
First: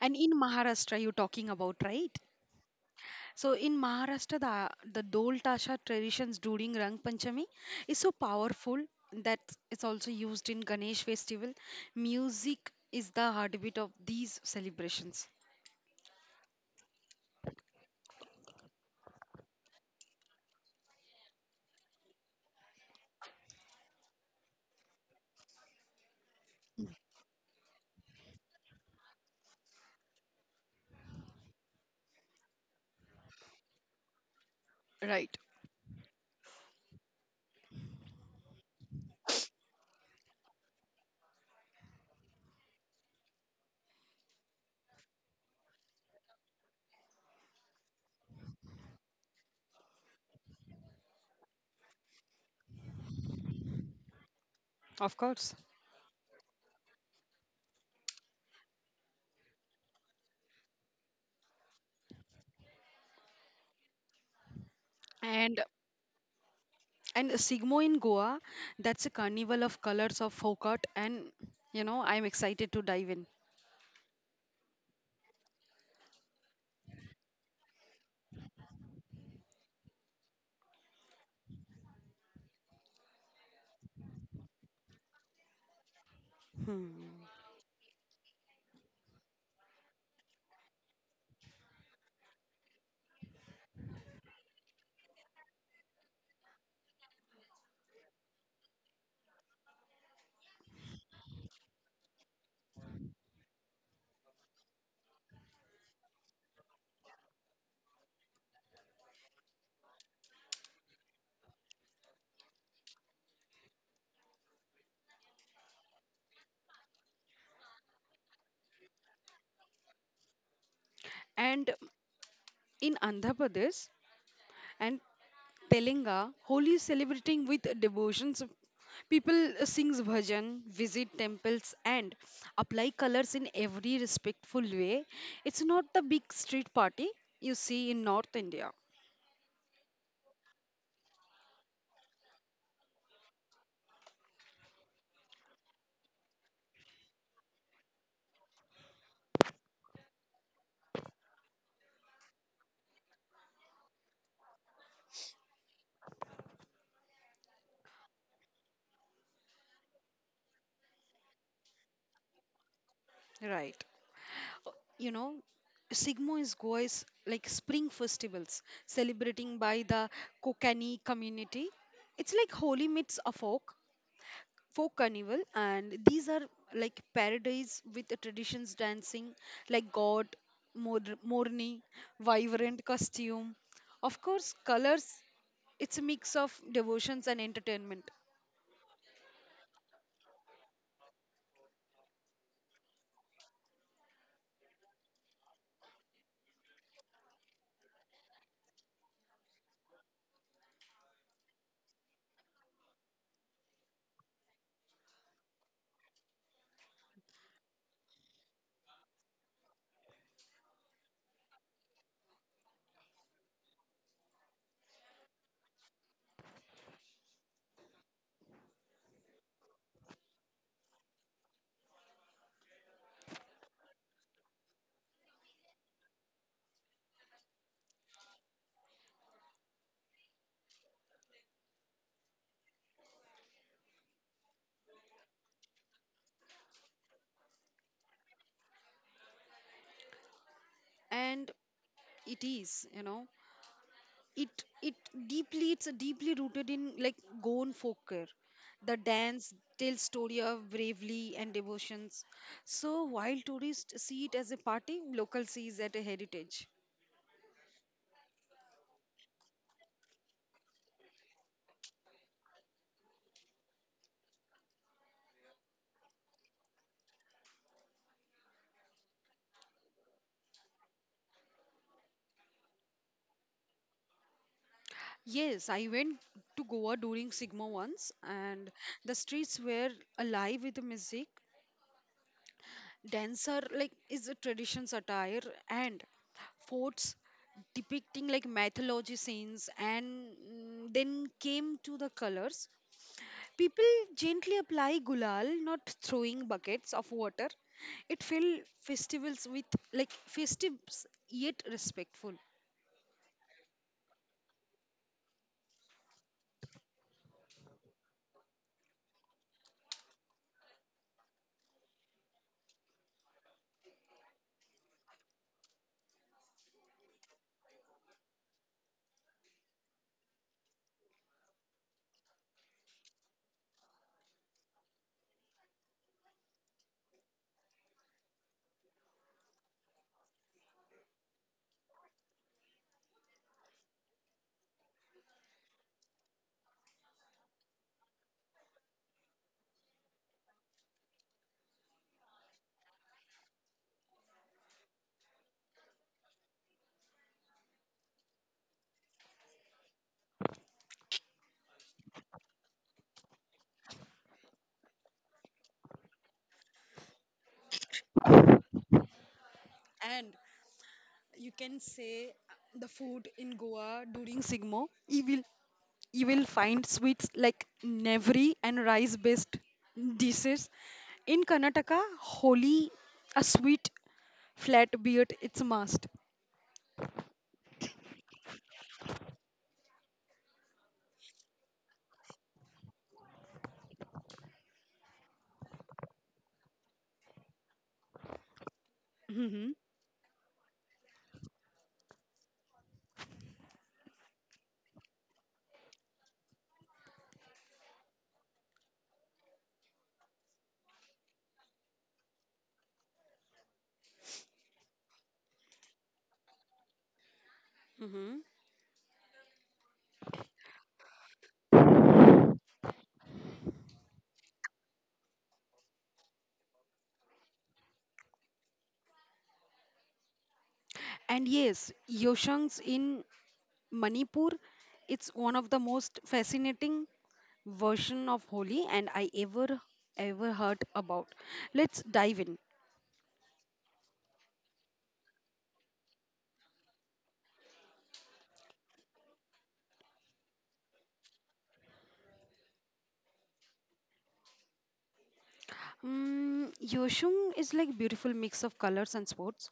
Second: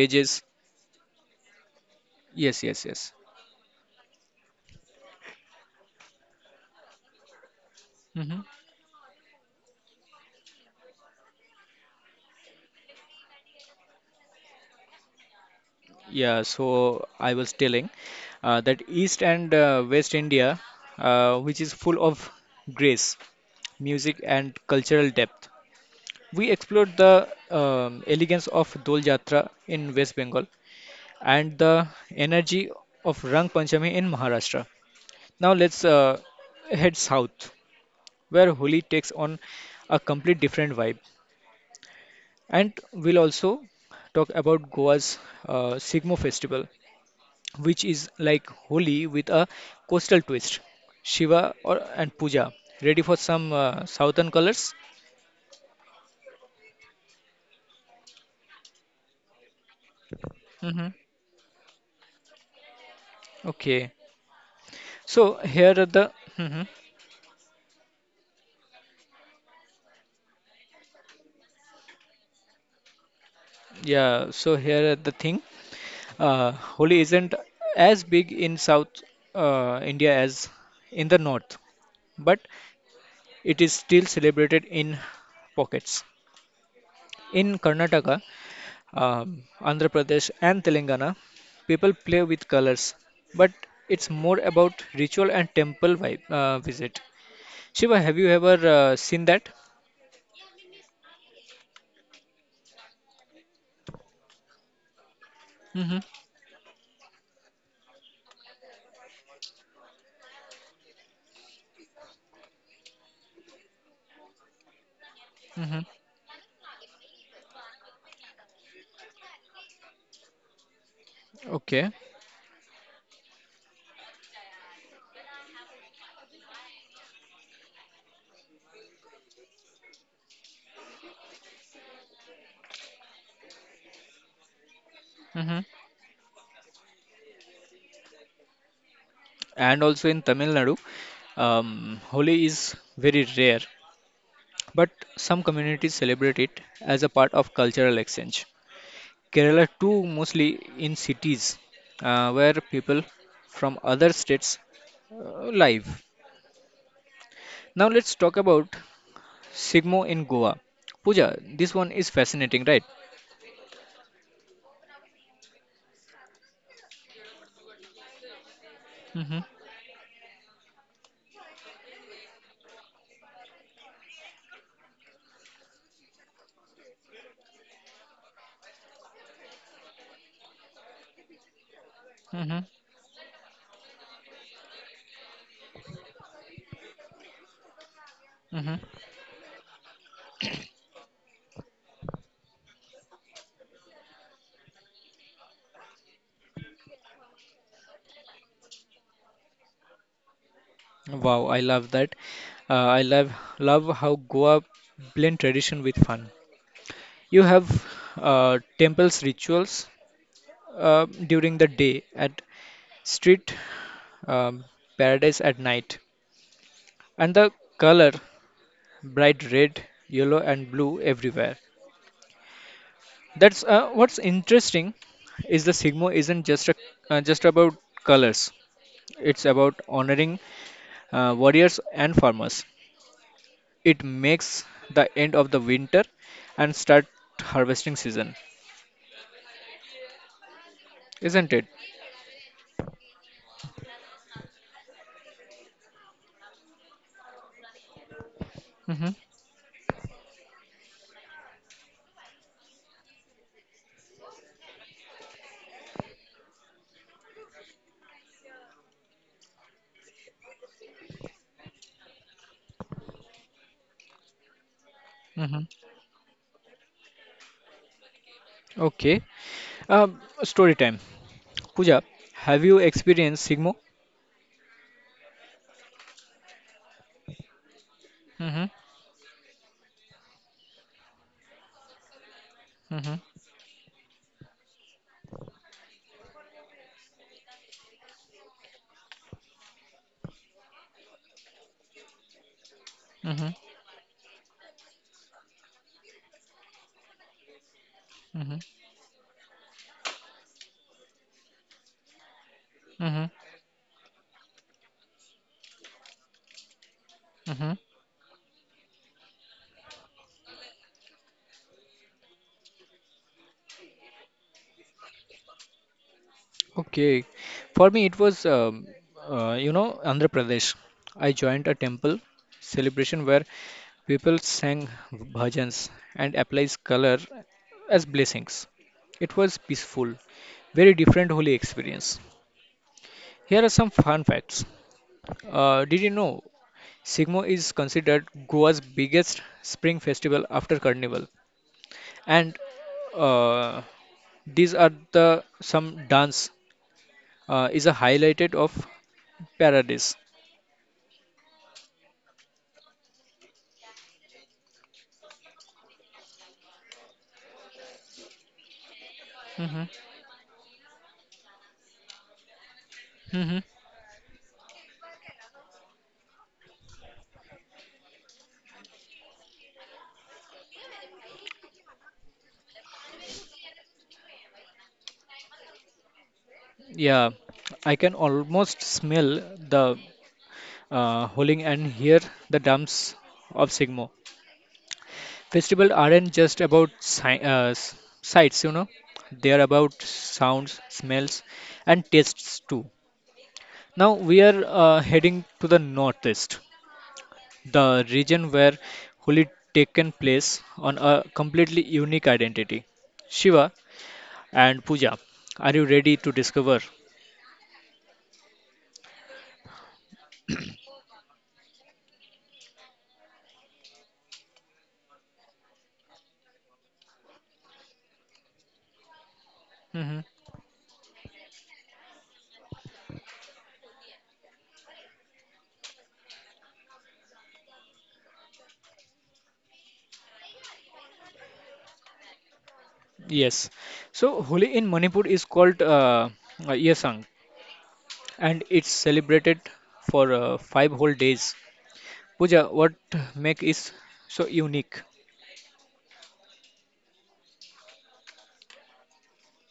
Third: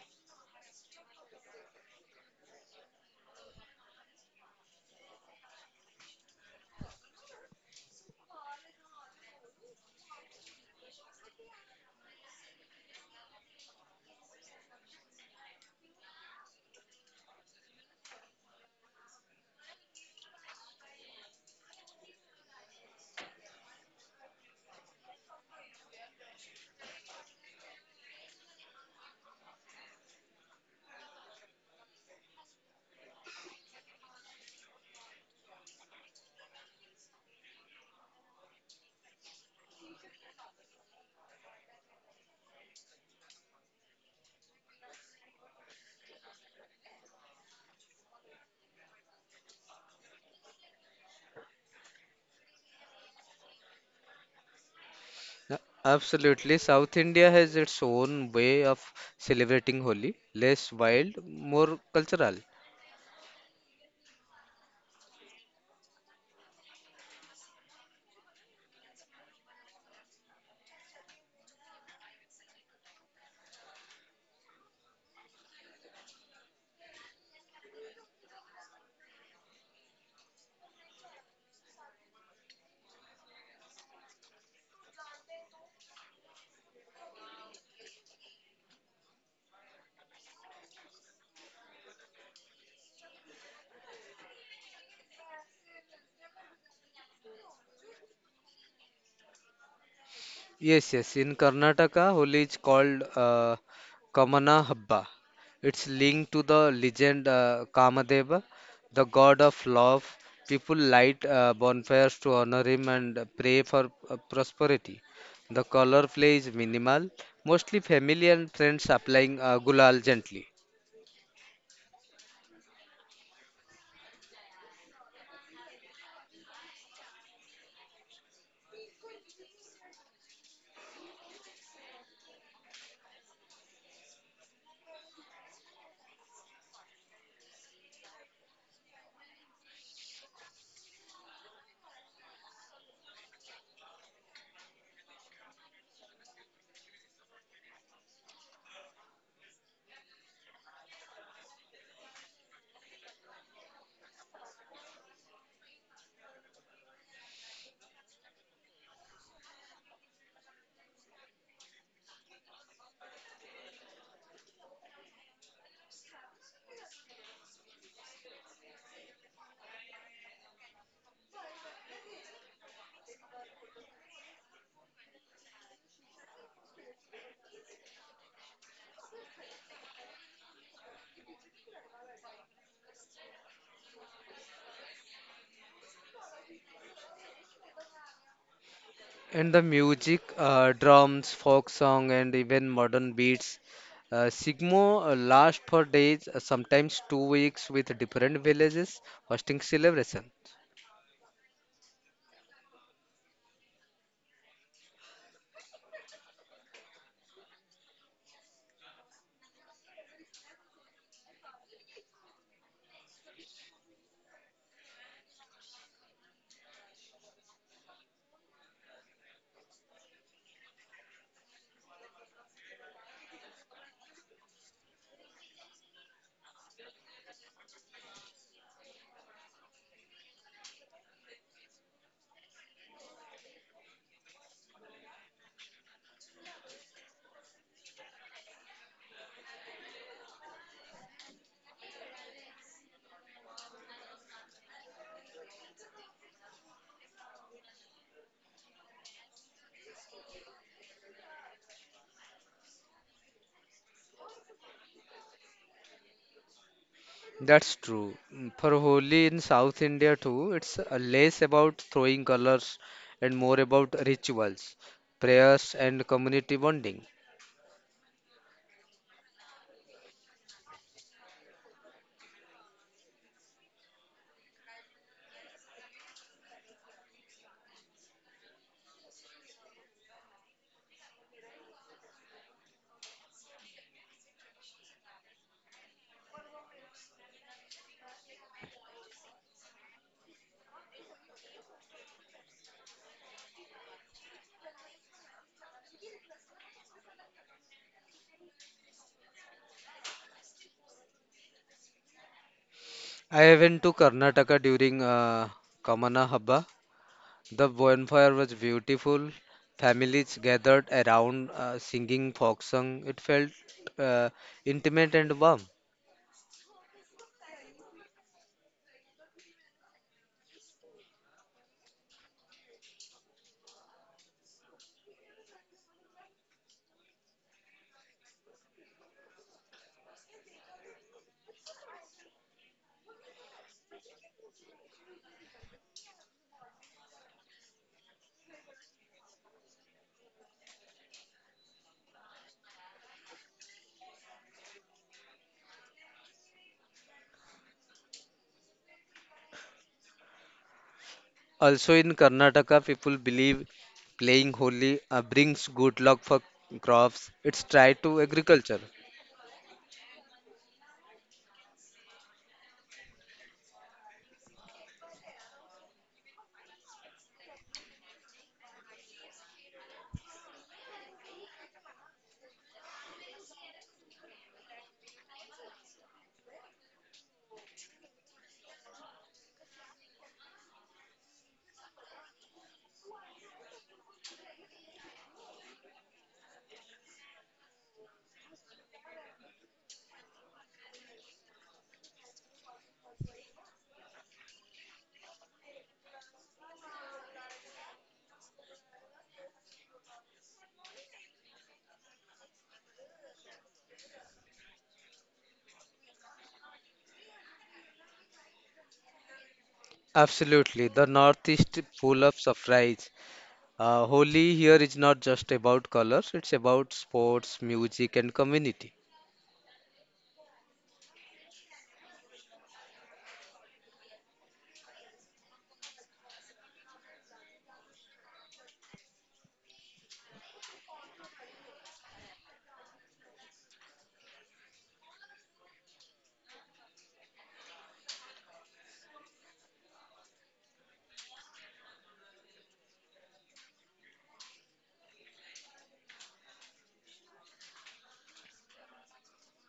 And in Maharashtra, you're talking about, right? Yes. Yes. Yes. So in Maharashtra, the Dol Tasha traditions during Rang Panchami is so hmm powerful that it's also used in Ganesh festival. Music is the heartbeat of these celebrations. Yeah. So I was telling that East and West India, which is full of grace, music, and cultural depth. We explored the elegance of Dol Jatra in West Bengal and the energy of Rang Panchami in Maharashtra. Right, Now let's head south, where Holi takes on a complete different vibe. And we'll also talk about Goa's Sigmo festival, which is like Holi with a coastal twist. Shiva or, and Puja. Ready for some southern colors? of course. Uh, Absolutely, South India has its own way of celebrating Holi, less hmm wild, more cultural. Okay. So And here are the Mhm. and Sigmo in Goa, that's a carnival of colors of folk art, and I'm excited to dive in. Yeah, so here are the thing. Holi isn't as big in South India as in the North, but it is still celebrated in pockets. Hmm. In Karnataka, Andhra Pradesh, and Telangana, people play with colors, but it's more about ritual and temple vibe, visit. Shiva, have you ever seen that? Yes, yes. In Karnataka, Holi is called Kamana Habba. It's Mm-hmm. linked to the legend Kamadeva, the god of love. People light bonfires to honor him and pray for prosperity. The Mm-hmm. color play is minimal, mostly family and friends applying gulal gently. And Okay. in Andhra Pradesh, and Telenga, Holi is celebrating with devotions. People sings bhajan, visit temples, and apply colors in every respectful way. It's Mm-hmm. not the big street party you see in North India, And also in Tamil Nadu, Holi is very rare, but some communities celebrate it as a part of cultural exchange. Kerala too, mostly in cities where people from other states live. Now let's talk about Sigmo in Goa. Pooja, this one is fascinating, right? right? Uh, you know Sigmo is Goa's like spring festivals Mm-hmm, celebrating by the Kokani community. It's like holy meets a folk carnival, and these are like paradise with the traditions dancing like god, morni, mm-hmm, vibrant costume, of course colors. It's a mix of devotions and entertainment. mm-hmm. And the music, drums, folk song, and even modern beats. Sigmo last for days, sometimes two weeks, with different villages hosting celebration. Wow, I love that. I love Love how Goa blend tradition with fun. You have temples rituals during the day at street um, paradise at night, and the color bright red yellow and blue everywhere. That's what's interesting is the Sigmo isn't just just about colors. It's about honoring warriors and farmers. It makes the end of the winter and start harvesting season, And isn't it? it is you know it it deeply it's deeply rooted in like Goan folklore. The Mm-hmm. dance tells story of bravery and devotions, so while tourists see it as a party, locals see it as a heritage. That's true. For Holi in South India too, it's less about throwing colors and more about rituals, Mm-hmm. prayers, and community bonding. Okay. Story time. Pooja, have you experienced Sigmo? Yes, I went to Goa during Sigma once, and Mm-hmm. the streets were alive with the music. Mm-hmm. Dancer like is a tradition satire and forts depicting like mythology scenes and, mm, then came to the colors. Mm-hmm. People gently apply gulal, not throwing buckets of water. It Mm-hmm. filled festivals with, like, festives yet respectful. Mm-hmm. I went to Karnataka during Kamana Habba. The Mm-hmm. bonfire was beautiful. Families gathered around singing folk song. It felt uh, intimate and warm. Okay. For me, it was, you know, Andhra Pradesh. I joined a temple celebration where people sang bhajans and applies color as blessings. It was peaceful, very different holy experience. Here are some fun facts. Did you know Sigmo is considered Goa's biggest spring festival after Carnival? And uh, these are the some dance is a highlighted of paradise. Also in Karnataka, people believe playing Holi brings good luck for crops. It's tied to agriculture. hmm And you can say the food in hmm Goa during Sigmo, you will find sweets like navri and rice based dishes. In Karnataka, Holi, a sweet flat beard, it's a must. Yeah, I can almost smell the howling and hear the drums of Sigmo. Festivals aren't just about sights, you know, they're Hmm. about sounds, smells, and tastes too. Now we are heading to the northeast, the region where Holi taken place on a completely unique identity. Shiva and Puja, are you ready to discover? Mm-hmm. Absolutely, the Northeast is full of surprise. Holi here is not just about colors; it's about sports, music, and community. hmm And yes, Yoshangs in Manipur, it's one of the most fascinating version of Holi, and I ever heard about. Let's dive in. Yes. So Holi in Manipur is called Yesang, and it's celebrated for 5 whole days. Puja, what make is so unique? Yoshung is like beautiful mix of colors and sports.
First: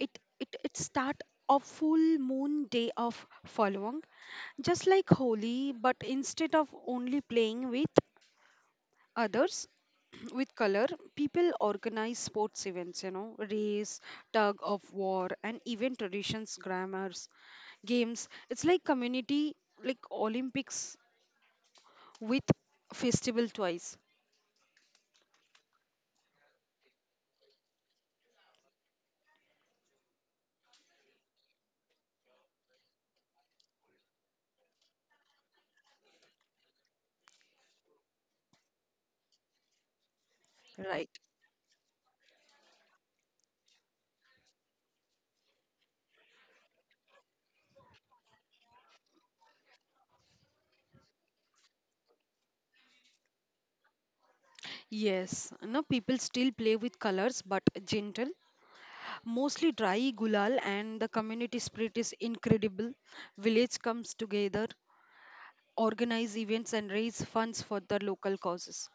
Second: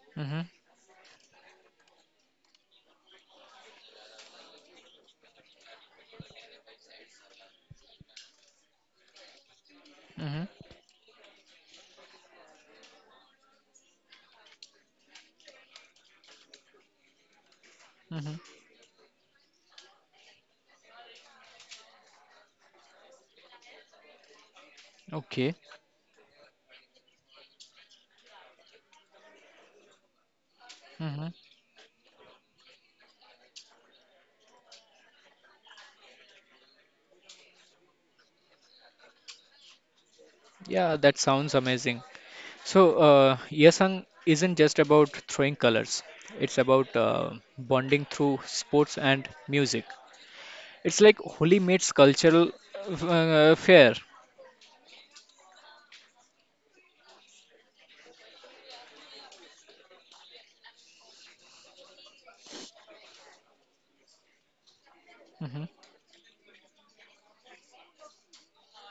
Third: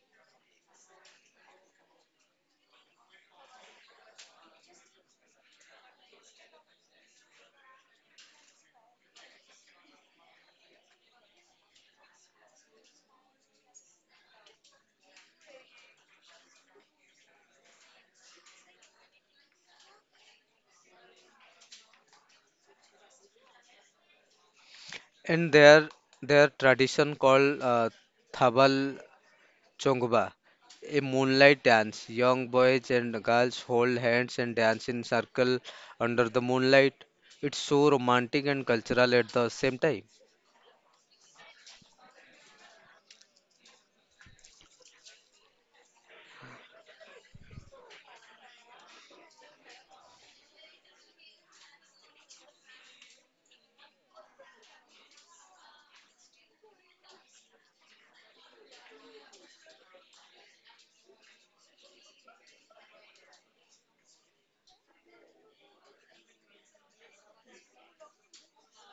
It Mm-hmm, it start a full moon day of following, just like Holi, but instead of only playing with others mm-hmm, with color, people organize sports events. Race, tug of war, and even traditions, grammars, games. mm-hmm. It's like community like Olympics with festival twice, And Okay. their tradition called Thabal Chongba, a Mm-hmm. moonlight dance. Young boys and girls hold hands and dance in circle under the moonlight. It's so romantic and cultural at the same time. Yeah, right? that sounds amazing. So, Yesang isn't just about throwing colors. It's about bonding through sports and music. It's like Holi meets cultural fair. Yes, no, people still play with colors, but gentle. Mostly dry gulal, and the community spirit is incredible. Village comes together, organize events, and raise funds for the local causes.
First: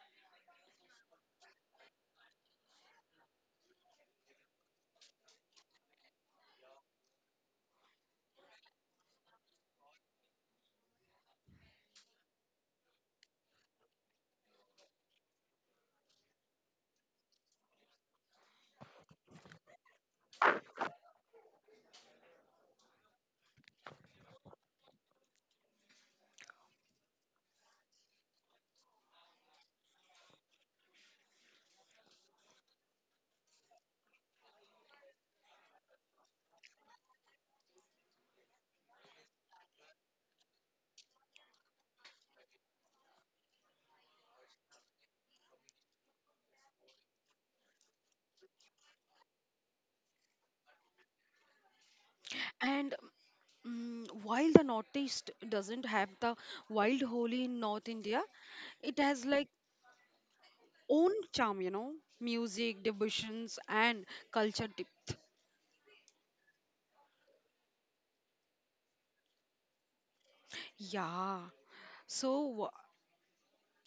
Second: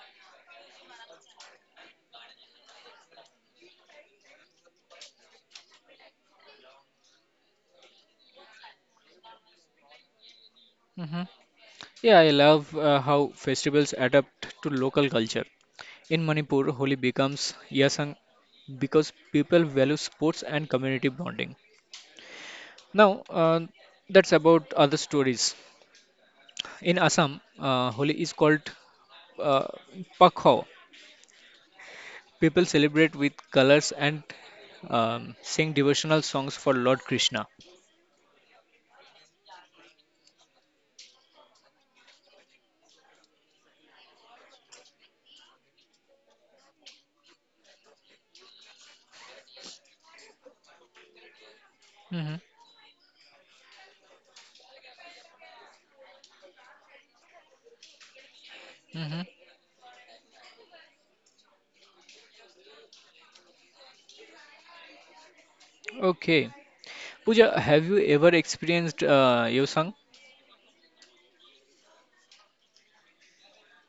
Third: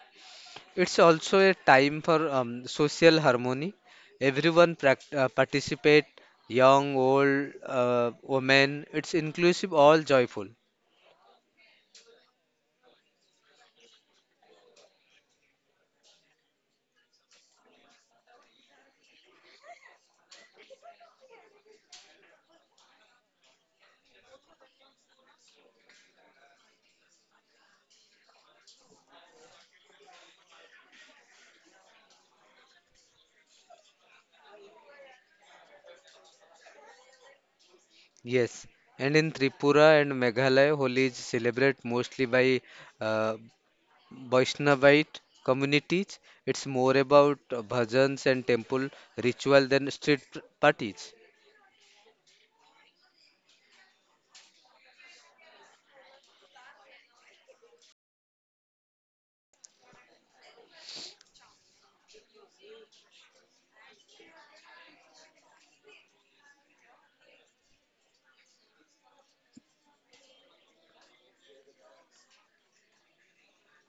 It's also a time for social harmony. Everyone participate, young, old, women. It's inclusive, all joyful. Mm-hmm. Yeah, I love how festivals adapt to local culture. In Manipur, Holi becomes Yasang because people value sports and community bonding. Now, that's about other stories. In Assam, Holi is called uh, Pakho. People celebrate with colors and sing devotional songs for Lord Krishna. Yes. And in Tripura and Meghalaya, Holi is celebrated mostly by uh, Vaishnavite communities, it's more about bhajans and temple ritual than street parties. hmm And while the Northeast doesn't have the wild Holi in North India, it hmm has like own charm, music, devotions, and culture depth. Okay. Pooja, have you ever experienced Yosang? Yeah. So,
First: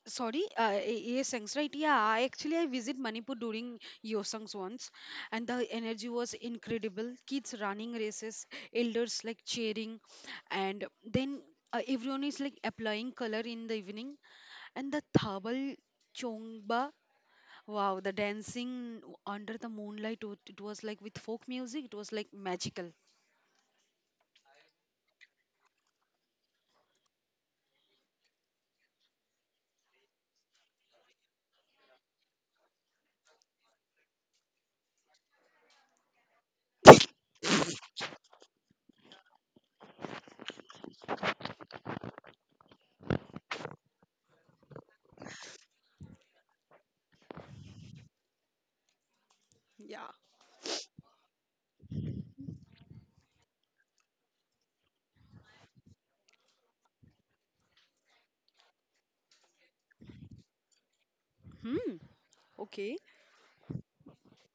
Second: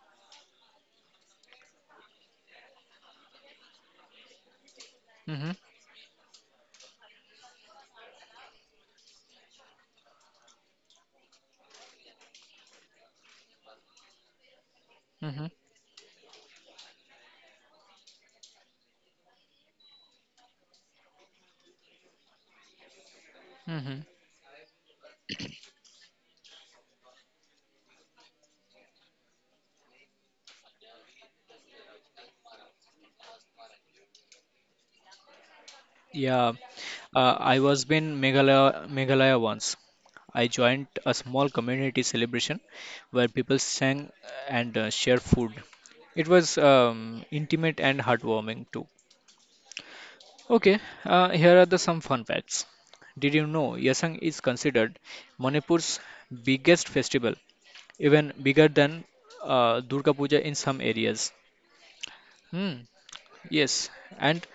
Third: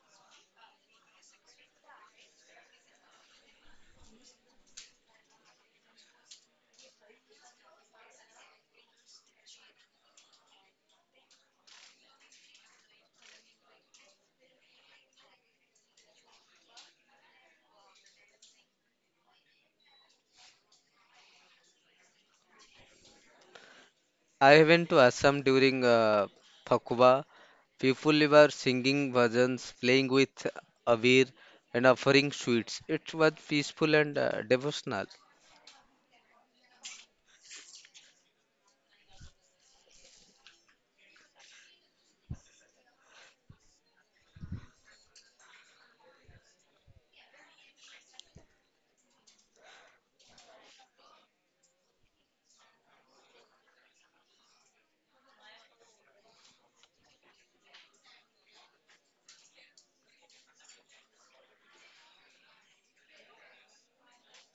sorry, yes, thanks, right? Yeah, I actually I visit Manipur during Yosangs once, and Mm-hmm. the energy was incredible. Kids running races, elders like cheering, and then, everyone is like applying color in the evening, and the Mm-hmm. thabal chongba. Wow, the dancing under the moonlight, it was like with folk music, it was like magical. Mm-hmm. I went to Assam during Phakwa. People were singing bhajans, playing with avir, and offering sweets. It was peaceful and devotional. Yeah, I was in Meghalaya, Meghalaya once. I joined a small community celebration where people sang and shared food. It was intimate and heartwarming too. Yeah. Okay, here are the some fun facts. Did you know Yasang is considered Manipur's biggest festival, even bigger than Durga Puja in some areas? Hmm. Hmm. Okay. Yes, and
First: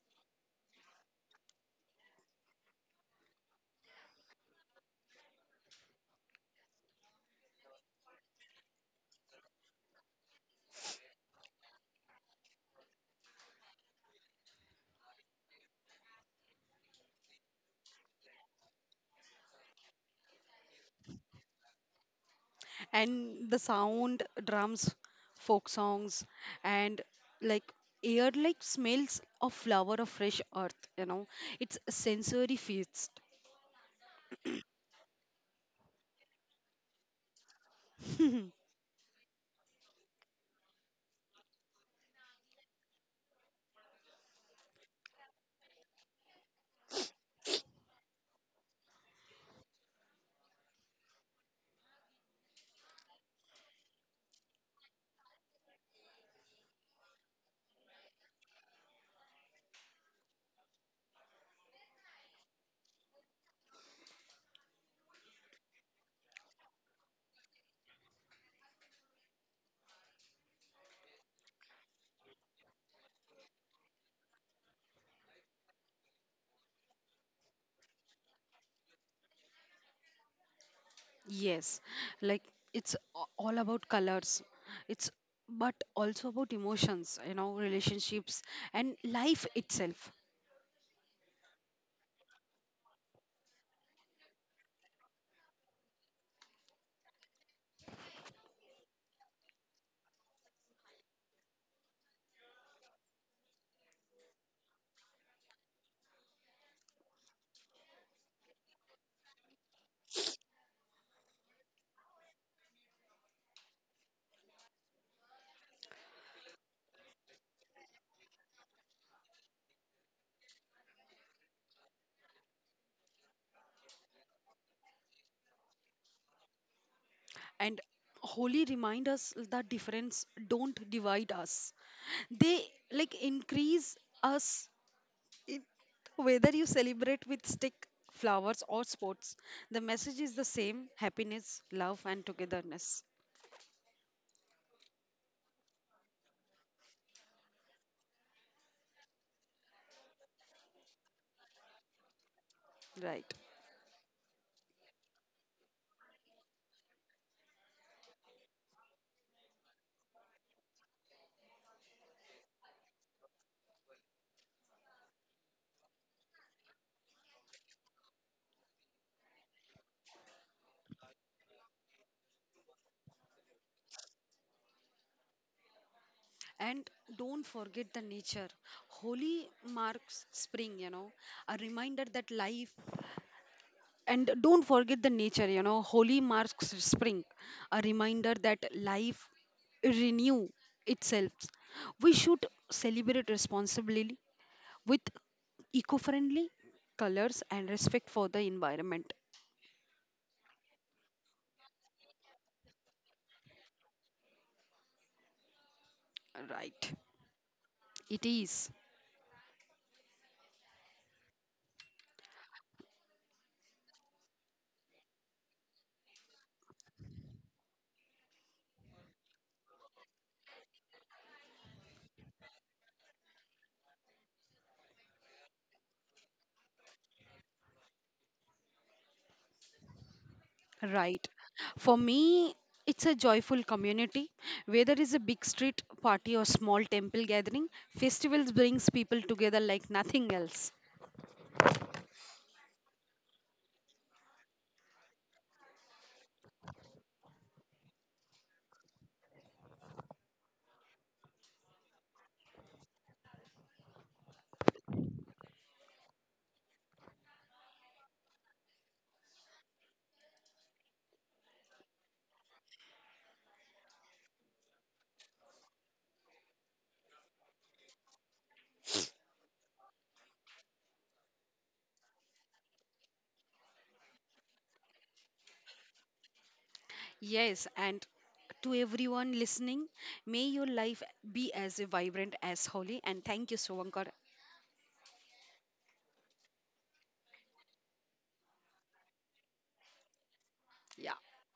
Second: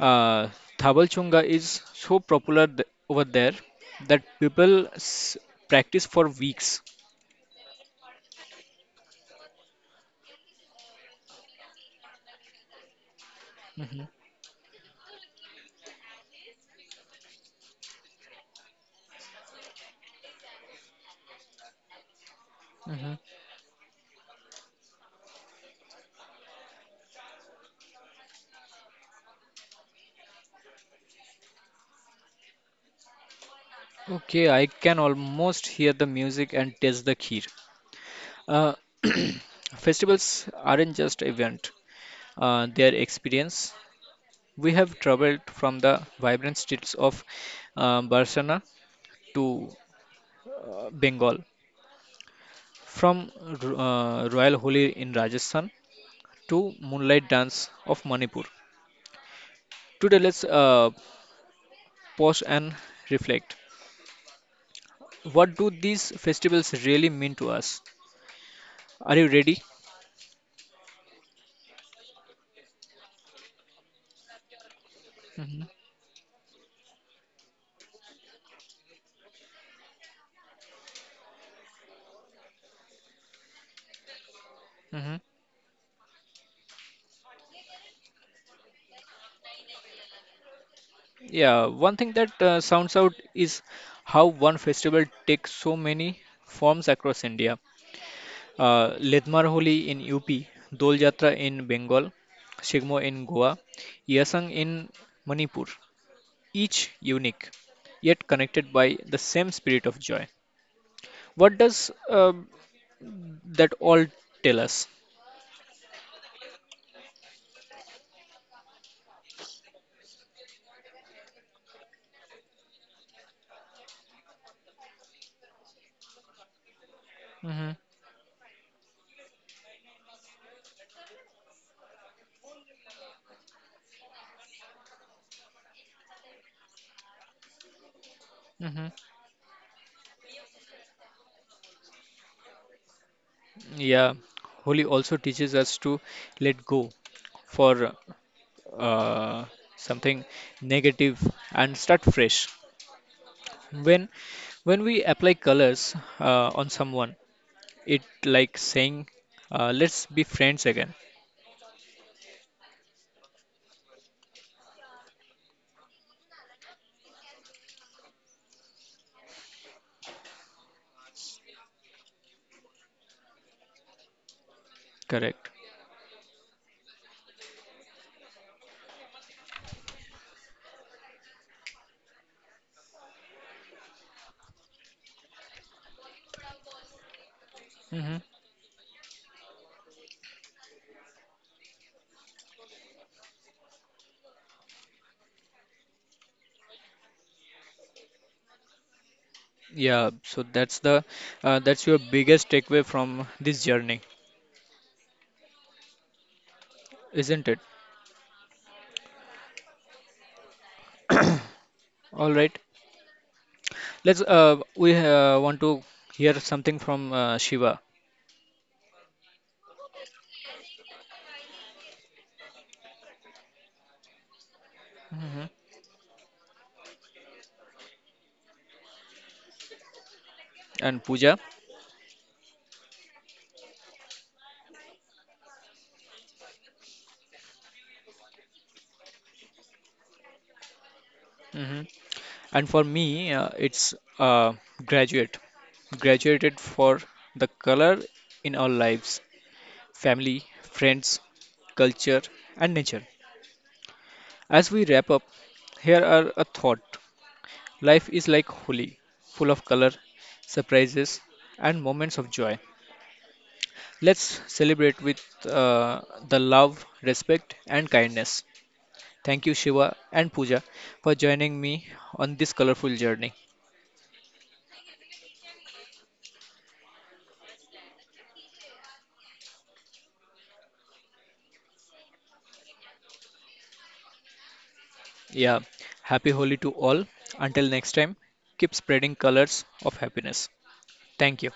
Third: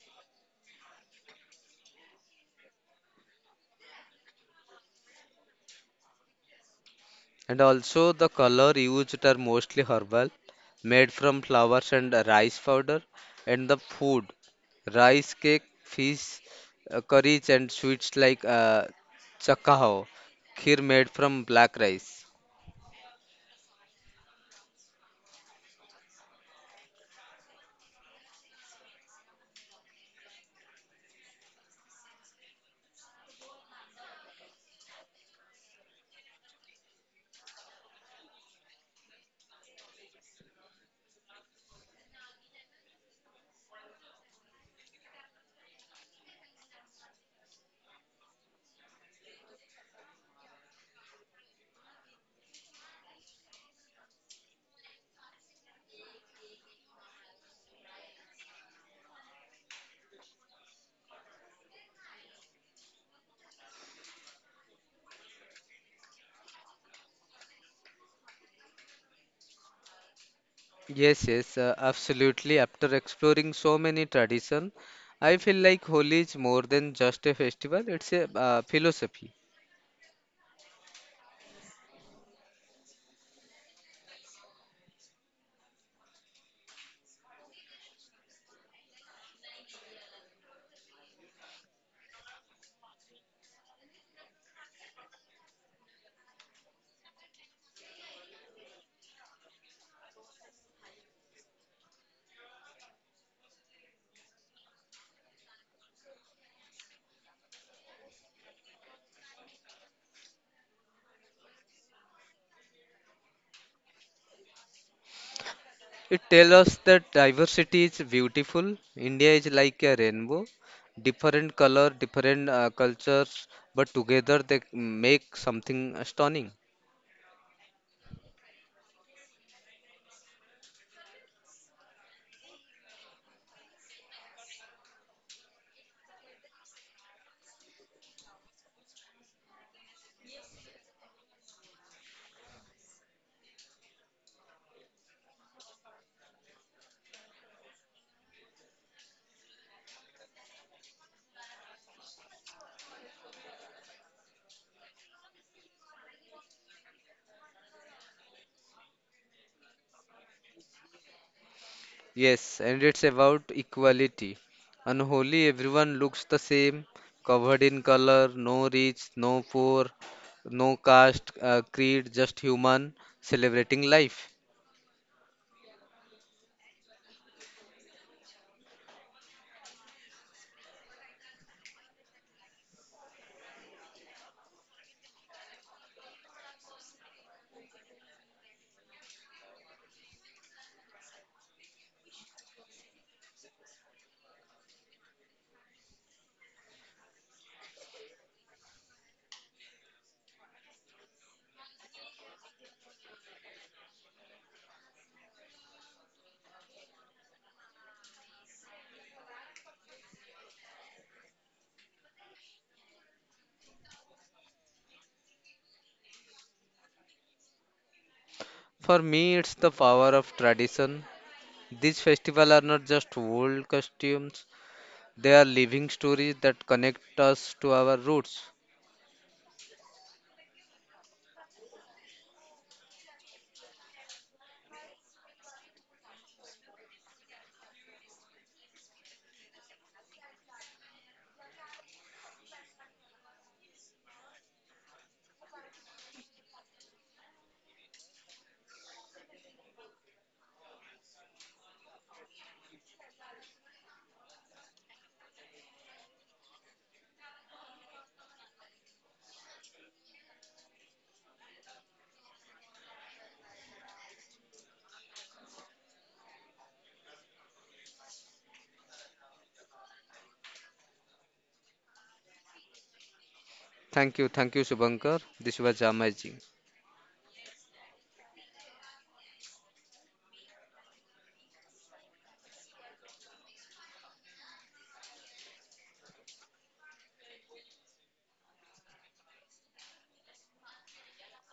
uh, Thabal Chunga is so popular th over there that people s practice for weeks. And also the color used are mostly herbal, made from flowers and rice powder, and the hmm food, rice cake, fish, curries and sweets like chakao, kheer made from black rice. hmm And the sound drums, folk songs, and like air like smells of flower of fresh earth, it's a sensory feast. Okay, I can almost hear the music and taste the kheer. Uh, festivals aren't just event, they are experience. We have traveled from the vibrant streets of Barcelona to Bengal, from Royal Holi in Rajasthan to Moonlight Dance of Manipur. Today, let's pause and reflect. What do these festivals really mean to us? Are you ready? Yes, yes, absolutely. After exploring so many tradition, I feel hmm like Holi is more than just a festival, it's a philosophy. Yes, like it's all about colors. It's hmm but also about emotions, relationships and life itself. Yeah, one thing that sounds out is how one festival takes so many forms across India. Ledmar Holi in UP, Dol Jatra in Bengal, Shigmo in Goa, Yasang in Manipur. Each unique, yet connected by the same spirit of joy. What does that all tell us? It tells us that diversity is beautiful. India is like a rainbow, different color, different cultures, but together they make something stunning. hmm And holy remind us that difference don't divide us. They like increase us. It, whether you celebrate with stick, flowers, or hmm sports, the message is the same happiness, love, and togetherness. Yeah, Holi also teaches us to let go for uh, something negative and start fresh. Right. When when we apply colors on someone, it like saying, "Let's be friends again." Yes, and it's about equality. On Holi, everyone looks the same, covered in color, no rich, no poor, no caste, creed, just human, celebrating life. Correct. And don't forget the nature. Holi marks spring, a reminder that life. And don't forget the nature, Holi marks spring, a hmm reminder that life renew itself. We should celebrate responsibly with eco-friendly colors and respect for the environment. Yeah. So that's the that's your biggest takeaway from this journey, Right. isn't it? It is. All right. Let's we want to hear something from Shiva For me, it's the power of tradition. These festivals are not just old costumes. They hmm are living stories that connect us to our roots. and Right. Pooja. For me, it's a joyful community. Whether it's a big street party or small temple gathering, festivals brings people together like nothing else. hmm And for me, it's graduate. Graduated for the color in our lives, family, friends, culture, and nature. As we wrap up, here are a thought. Life is like Holi, full of color, surprises, and moments of joy. Let's celebrate with the love, respect, and kindness. Thank you, Shiva and Pooja, for joining me on this colorful journey. Thank you, Shubhankar. This was amazing. Yes, and to everyone listening, may your life be as vibrant as holy. And thank you, Suvankar. Yeah, happy Holi to all. Until next time, keep spreading colors of happiness. Yeah. Thank you.